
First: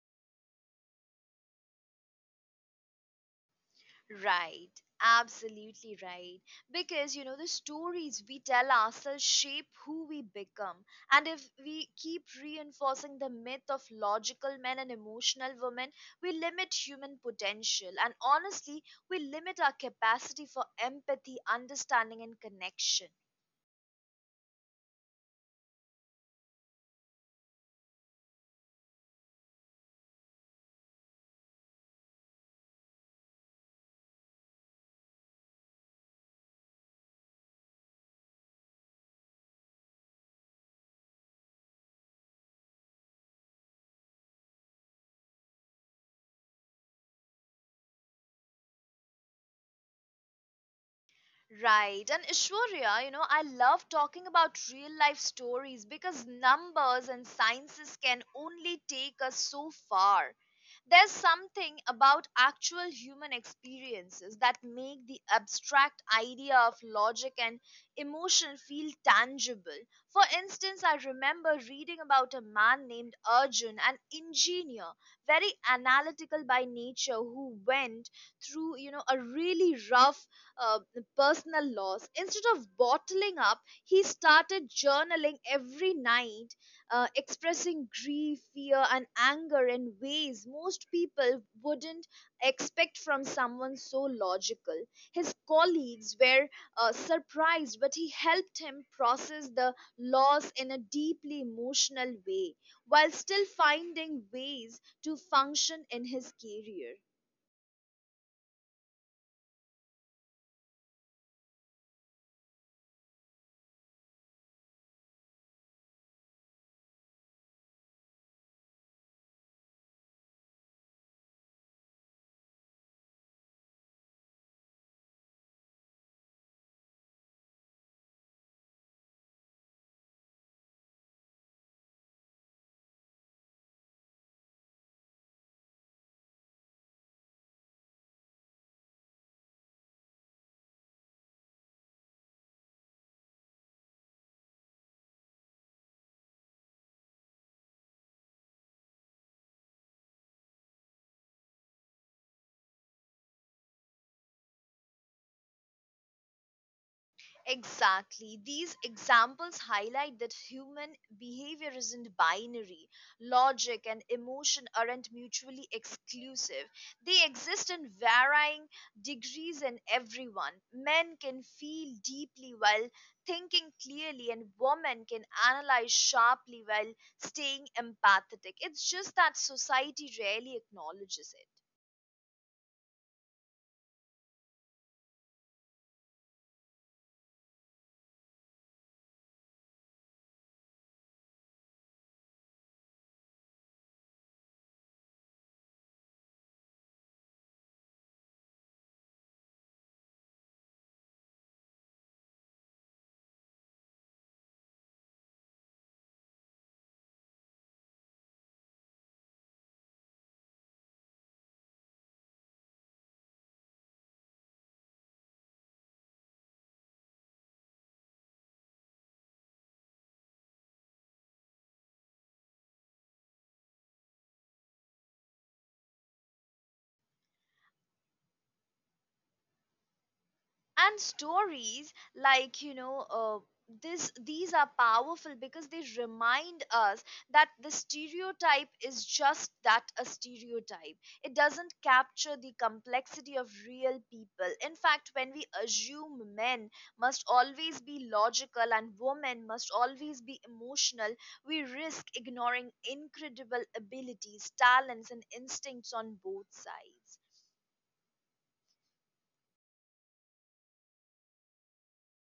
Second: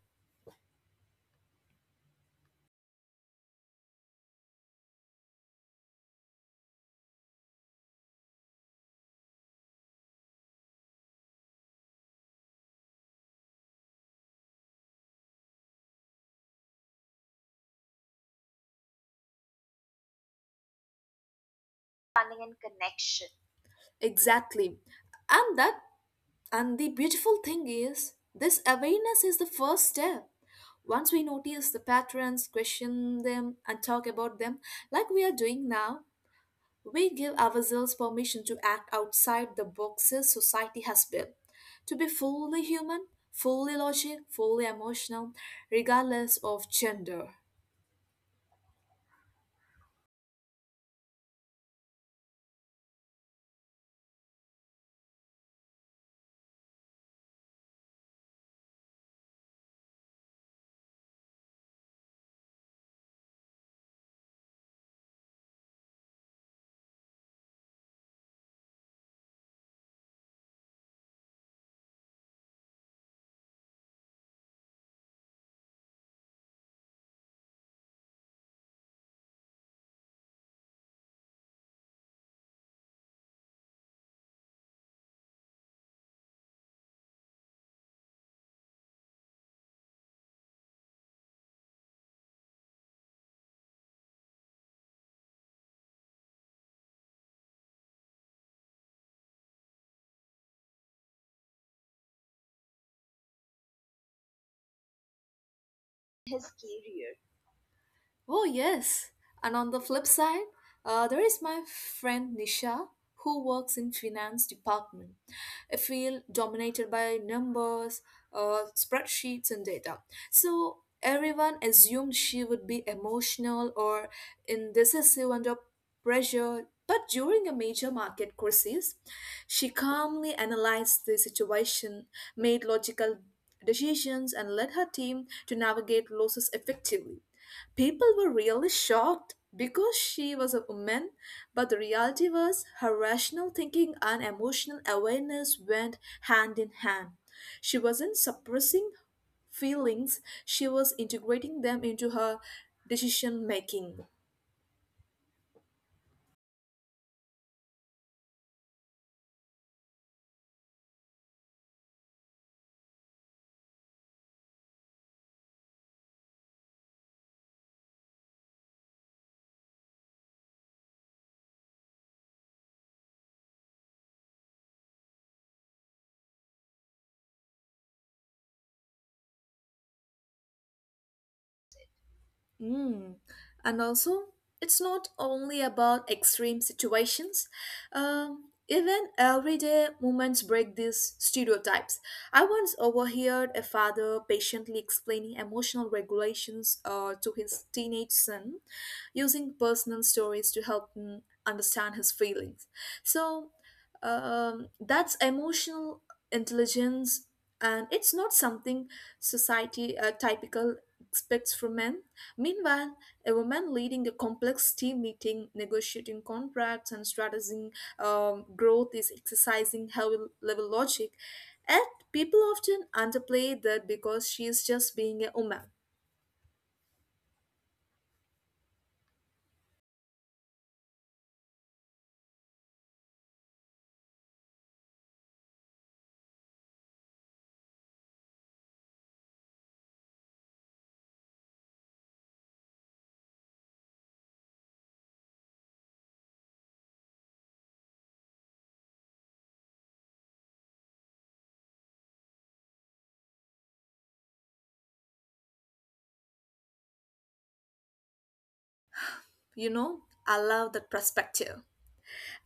Right, absolutely right. Because you know, the stories we tell ourselves shape who we become. And if we keep reinforcing the myth of logical men and emotional women, we limit human potential. And honestly, we limit our capacity for empathy, understanding, and connection. Exactly. And that and the beautiful thing is this awareness is the first step. Once we notice the patterns, question them and talk about them like we are doing now, we give ourselves permission to act outside the boxes society has built. To be fully human, fully logic, fully emotional, regardless of gender. Right. And Ishwarya, you know, I love talking about real life stories because numbers and sciences can only take us so far. There's something about actual human experiences that make the abstract idea of logic and emotion feel tangible. For instance, I remember reading about a man named Arjun, an engineer, very analytical by nature, who went through, you know, a really rough uh, personal loss. Instead of bottling up, he started journaling every night, uh, expressing grief, fear, and anger in ways most people wouldn't expect from someone so logical. His colleagues were uh, surprised, but he helped him process the loss in a deeply emotional way while still finding ways to function in his His career. oh, yes. And on the flip side, uh, there is my friend Nisha, who works in finance department, a field dominated by numbers, uh, spreadsheets and data, so everyone assumed she would be emotional or indecisive under pressure. But during a major market crisis, she calmly analyzed the situation, made logical decisions, and led her team to navigate losses effectively. People were really shocked because she was a woman, but the reality was her rational thinking and emotional awareness went hand in hand. She wasn't suppressing feelings, she was integrating them into her decision making. Exactly. These examples highlight that human behavior isn't binary. Logic and emotion aren't mutually exclusive, they exist in varying degrees in everyone. Men can feel deeply while thinking clearly, and women can analyze sharply while staying empathetic. It's just that society rarely acknowledges it. Mm. And also, it's not only about extreme situations. Um, even everyday moments break these stereotypes. I once overheard a father patiently explaining emotional regulations uh, to his teenage son, using personal stories to help him understand his feelings. So, um, that's emotional intelligence, and it's not something society uh, typical expects from men. Meanwhile, a woman leading a complex team meeting, negotiating contracts, and strategizing um, growth is exercising high level logic. And people often underplay that because she is just being a woman. And stories like, you know uh, this these are powerful because they remind us that the stereotype is just that, a stereotype. It doesn't capture the complexity of real people. In fact, when we assume men must always be logical and women must always be emotional, we risk ignoring incredible abilities, talents, and instincts on both sides. You know, I love that perspective.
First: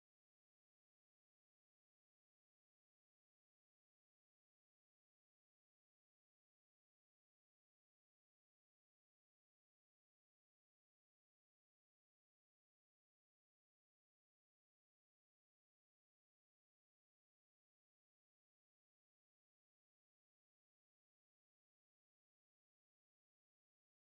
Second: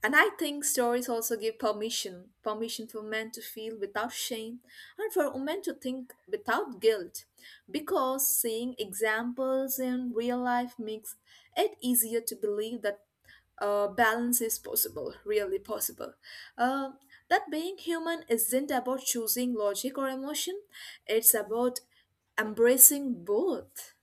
And I think stories also give permission permission for men to feel without shame and for women to think without guilt. Because seeing examples in real life makes it easier to believe that uh, balance is possible, really possible. Uh, that being human isn't about choosing logic or emotion, it's about embracing both.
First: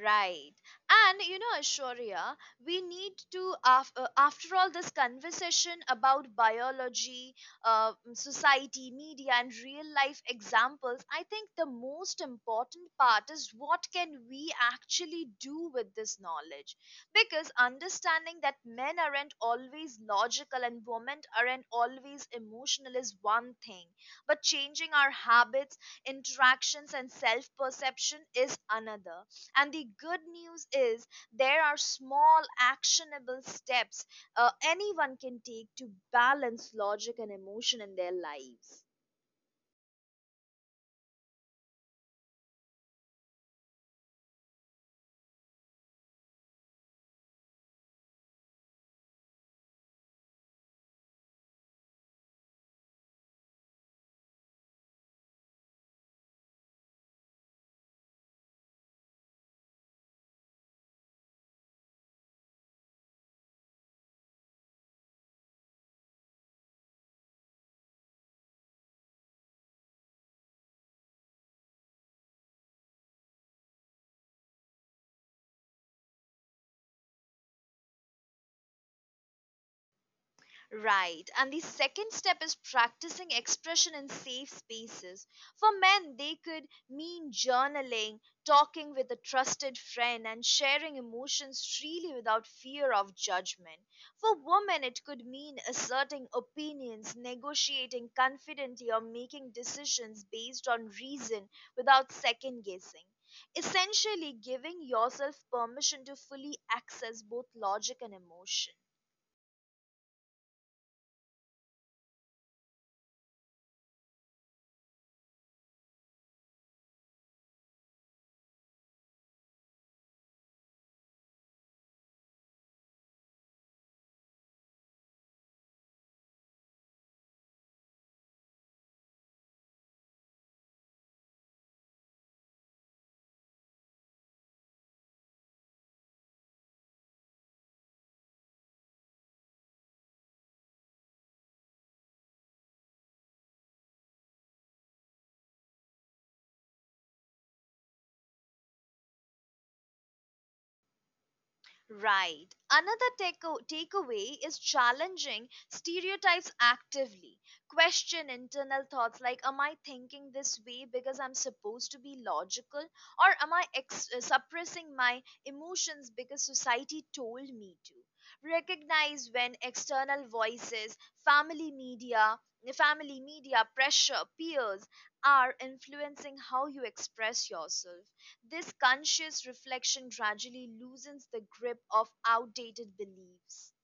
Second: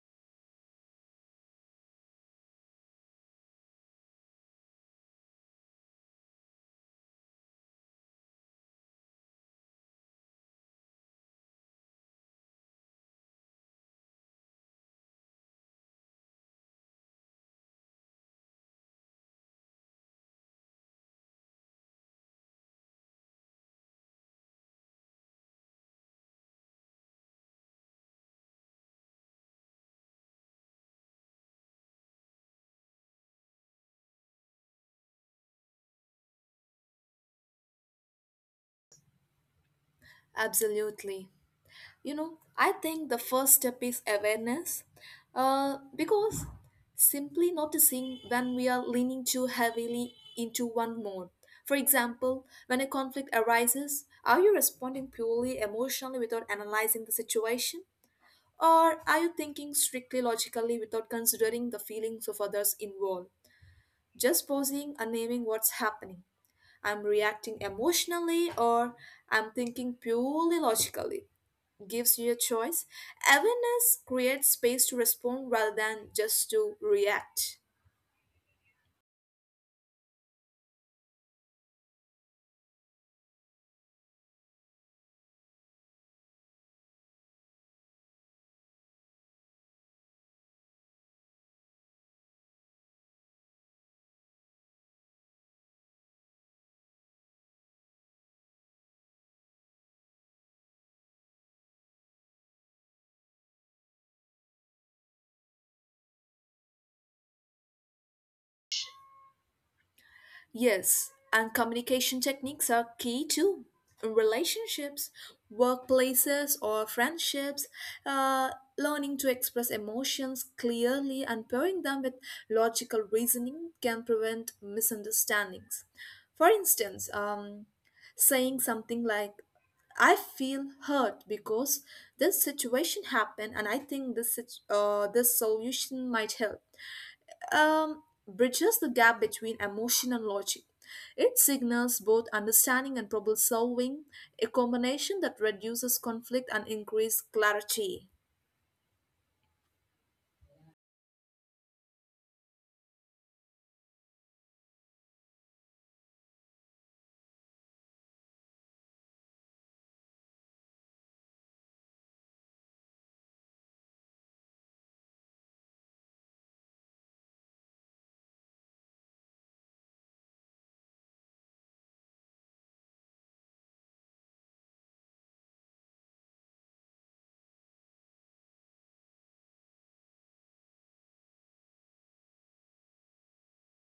Right. And you know, Ashwarya, we need to, af- uh, after all, this conversation about biology, uh, mm, society, media, and real life examples, I think the most important part is, what can we actually do with this knowledge? Because understanding that men aren't always logical and women aren't always emotional is one thing, but changing our habits, interactions, and self perception is another. And the good news is there are small, actionable steps uh, anyone can take to balance logic and emotion in their lives. Absolutely. You know, I think the first step is awareness, uh, because simply noticing when we are leaning too heavily into one mode. For example, when a conflict arises, are you responding purely emotionally without analyzing the situation? Or are you thinking strictly logically without considering the feelings of others involved? Just pausing and naming what's happening. I'm reacting emotionally or I'm thinking purely logically gives you a choice. Awareness creates space to respond rather than just to react. Right. And the second step is practicing expression in safe spaces. For men, they could mean journaling, talking with a trusted friend, and sharing emotions freely without fear of judgment. For women, it could mean asserting opinions, negotiating confidently, or making decisions based on reason without second guessing. Essentially, giving yourself permission to fully access both logic and emotion. Yes, and communication techniques are key too. Relationships, workplaces, or friendships, uh, learning to express emotions clearly and pairing them with logical reasoning can prevent misunderstandings. For instance, um, saying something like, I feel hurt because this situation happened, and I think this sit- uh, this solution might help um, bridges the gap between emotion and logic. It signals both understanding and problem solving, a combination that reduces conflict and increases clarity. Right. Another takeo- takeaway is challenging stereotypes actively. Question internal thoughts like, am I thinking this way because I'm supposed to be logical? Or am I ex- uh, suppressing my emotions because society told me to? Recognize when external voices, family media, family media pressure, peers are influencing how you express yourself. This conscious reflection gradually loosens the grip of outdated beliefs.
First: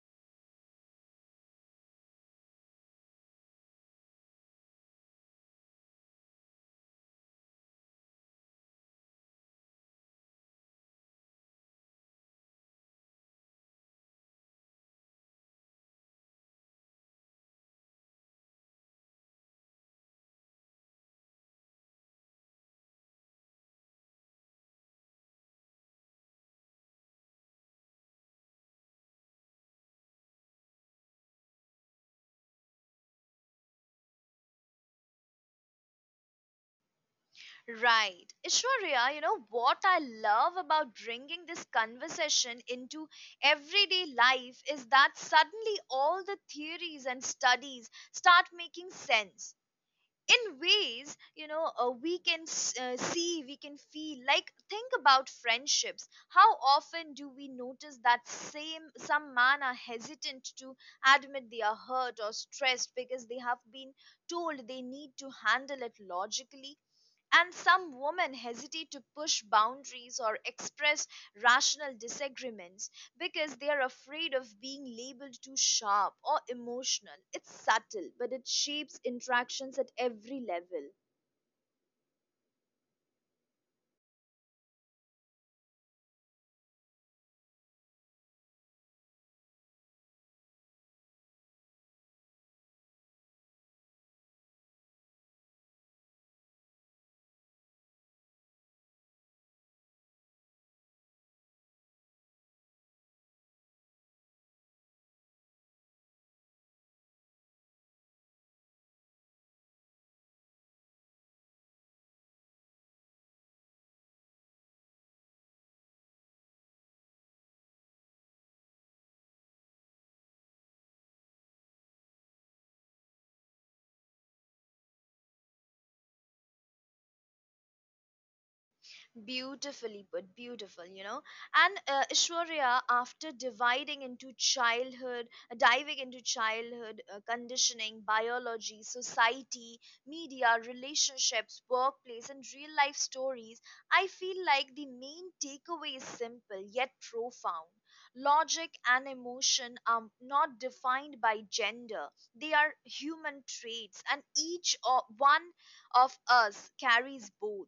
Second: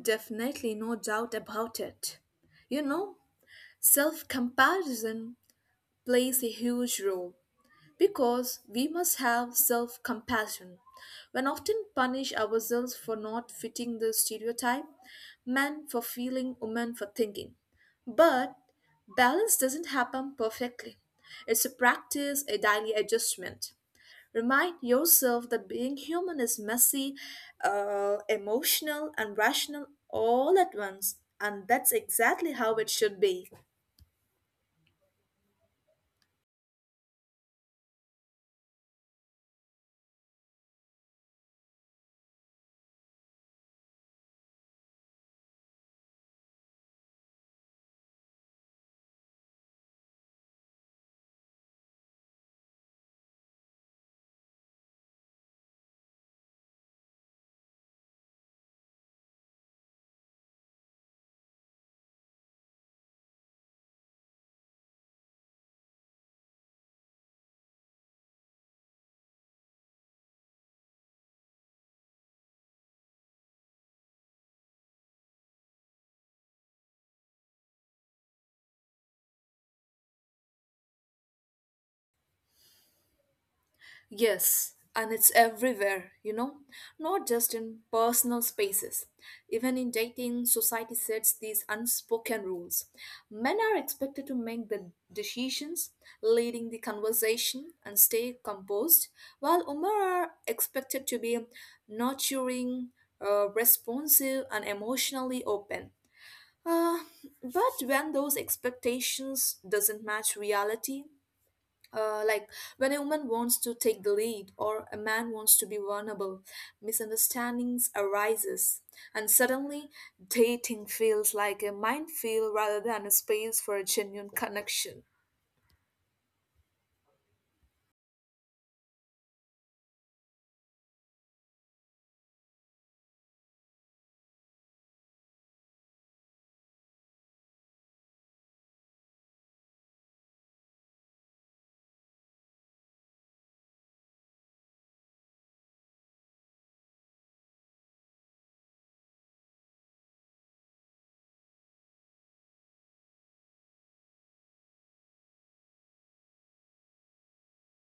Definitely, no doubt about it. You know, self comparison plays a huge role. Because we must have self compassion. When often punish ourselves for not fitting the stereotype, men for feeling, women for thinking. But balance doesn't happen perfectly. It's a practice, a daily adjustment. Remind yourself that being human is messy, uh, emotional, and rational all at once, and that's exactly how it should be. Right. Ishwarya, you know what I love about bringing this conversation into everyday life is that suddenly all the theories and studies start making sense in ways, you know, uh, we can s- uh, see, we can feel. Like, think about friendships. How often do we notice that same some man are hesitant to admit they are hurt or stressed because they have been told they need to handle it logically, and some women hesitate to push boundaries or express rational disagreements because they are afraid of being labeled too sharp or emotional. It's subtle, but it shapes interactions at every level. Yes, and it's everywhere, you know, not just in personal spaces. Even in dating, society sets these unspoken rules. Men are expected to make the decisions, leading the conversation, and stay composed, while women are expected to be nurturing, uh, responsive, and emotionally open. Uh, but when those expectations doesn't match reality, uh, like when a woman wants to take the lead or a man wants to be vulnerable, misunderstandings arises, and suddenly dating feels like a minefield rather than a space for a genuine connection. Beautifully put, beautiful, you know. And uh, Ishwarya, after dividing into childhood uh, diving into childhood, uh, conditioning, biology, society, media, relationships, workplace, and real life stories, I feel like the main takeaway is simple yet profound. Logic and emotion are not defined by gender, they are human traits, and each o- one of us carries both.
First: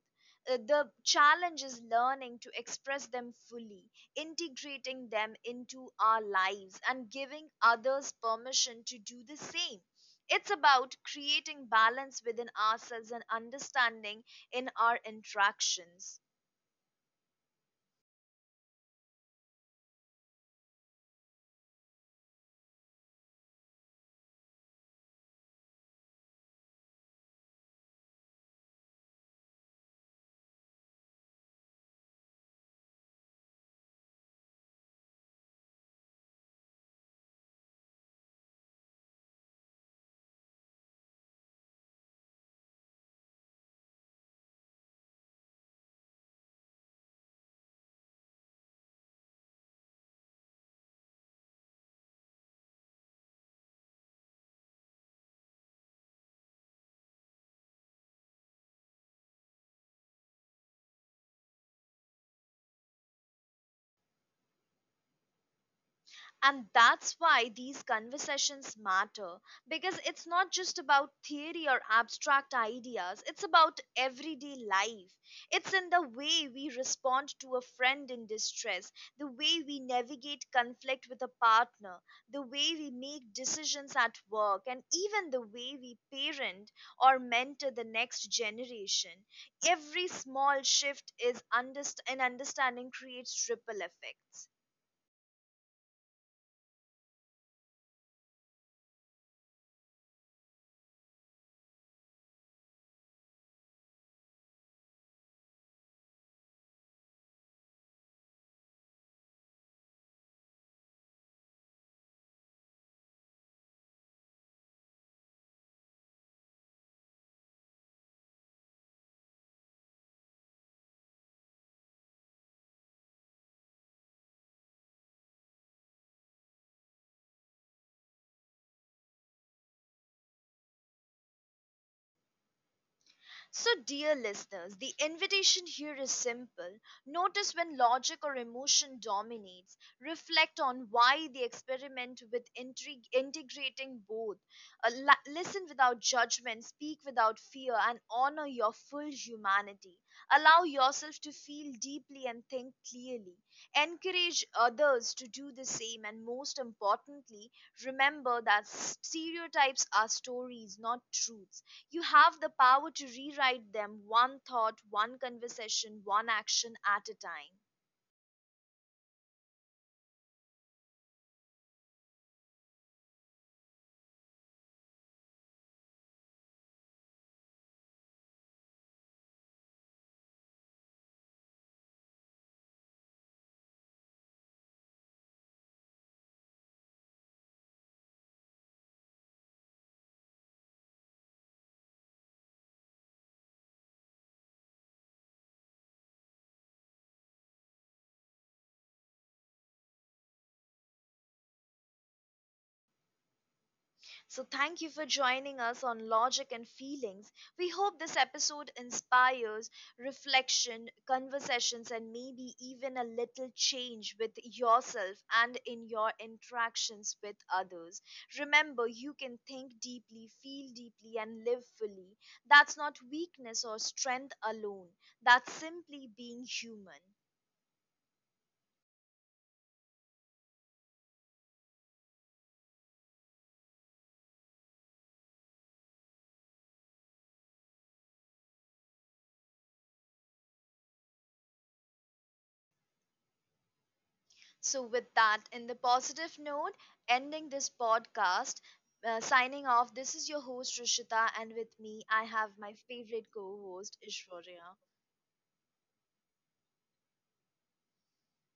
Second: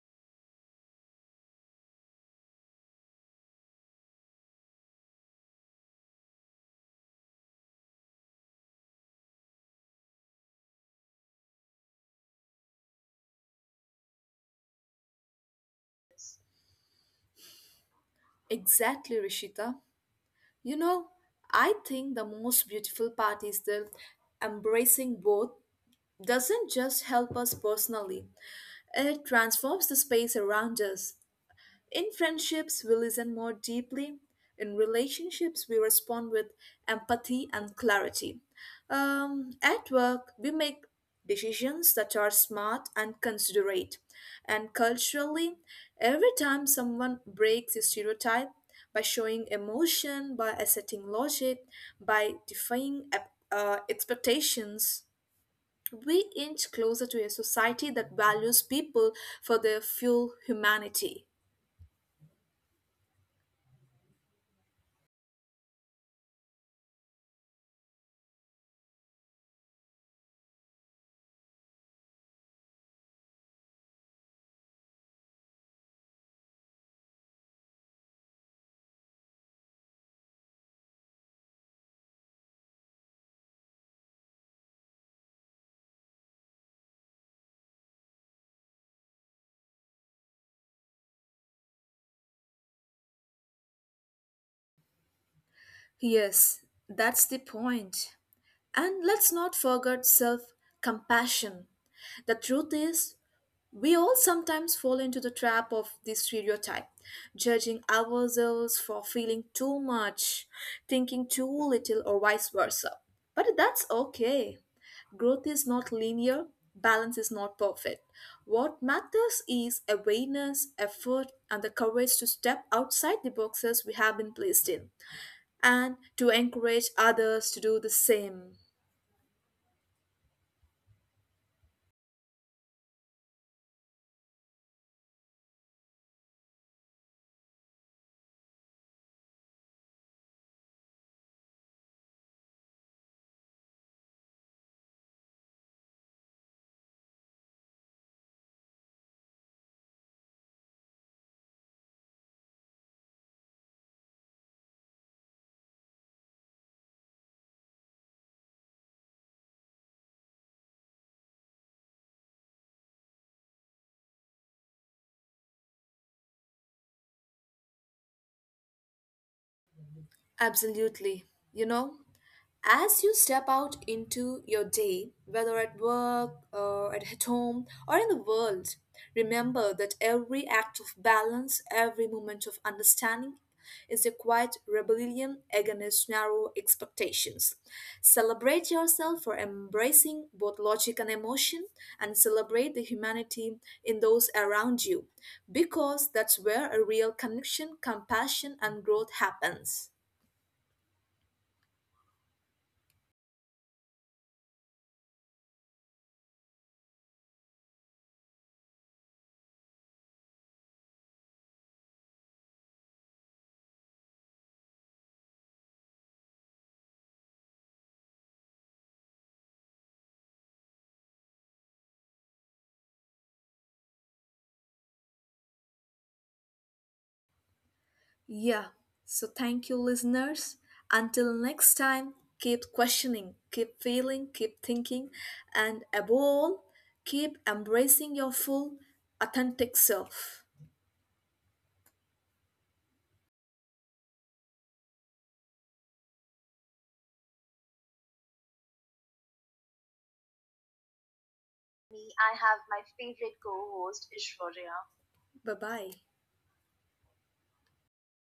Uh, the challenge is learning to express them fully, integrating them into our lives, and giving others permission to do the same. It's about creating balance within ourselves and understanding in our interactions. Exactly, Rishita. You know, I think the most beautiful part is that embracing both doesn't just help us personally, it transforms the space around us. In friendships, we listen more deeply. In relationships, we respond with empathy and clarity. Um, at work, we make decisions that are smart and considerate. And culturally, every time someone breaks a stereotype by showing emotion, by asserting logic, by defying ep- uh, expectations, we inch closer to a society that values people for their full humanity. And that's why these conversations matter, because it's not just about theory or abstract ideas, it's about everyday life. It's in the way we respond to a friend in distress, the way we navigate conflict with a partner, the way we make decisions at work, and even the way we parent or mentor the next generation. Every small shift is underst- in understanding creates ripple effects. Yes, that's the point. And let's not forget self compassion. The truth is, we all sometimes fall into the trap of this stereotype, judging ourselves for feeling too much, thinking too little, or vice versa. But that's okay. Growth is not linear, balance is not perfect. What matters is awareness, effort, and the courage to step outside the boxes we have been placed in and to encourage others to do the same. So, dear listeners, the invitation here is simple. Notice when logic or emotion dominates. Reflect on why. The experiment with intrig- integrating both. Uh, li- listen without judgment, speak without fear, and honor your full humanity. Allow yourself to feel deeply and think clearly. Encourage others to do the same, and most importantly, remember that s- stereotypes are stories, not truths. You have the power to rewrite them one thought, one conversation, one action at a time. Absolutely. You know, as you step out into your day, whether at work or at home or in the world, remember that every act of balance, every moment of understanding is a quiet rebellion against narrow expectations. Celebrate yourself for embracing both logic and emotion, and celebrate the humanity in those around you, because that's where a real connection, compassion, and growth happens. So, thank you for joining us on Logic and Feelings. We hope this episode inspires reflection, conversations, and maybe even a little change with yourself and in your interactions with others. Remember, you can think deeply, feel deeply, and live fully. That's not weakness or strength alone, that's simply being human. Yeah, so thank you, listeners. Until next time, keep questioning, keep feeling, keep thinking, and above all, keep embracing your full, authentic self. So, with that, in the positive note, ending this podcast, uh, signing off, this is your host Rishita, and with me, Me, I I have have my my favorite favorite co co host host, Ishwarya. Ishwarya. Bye bye.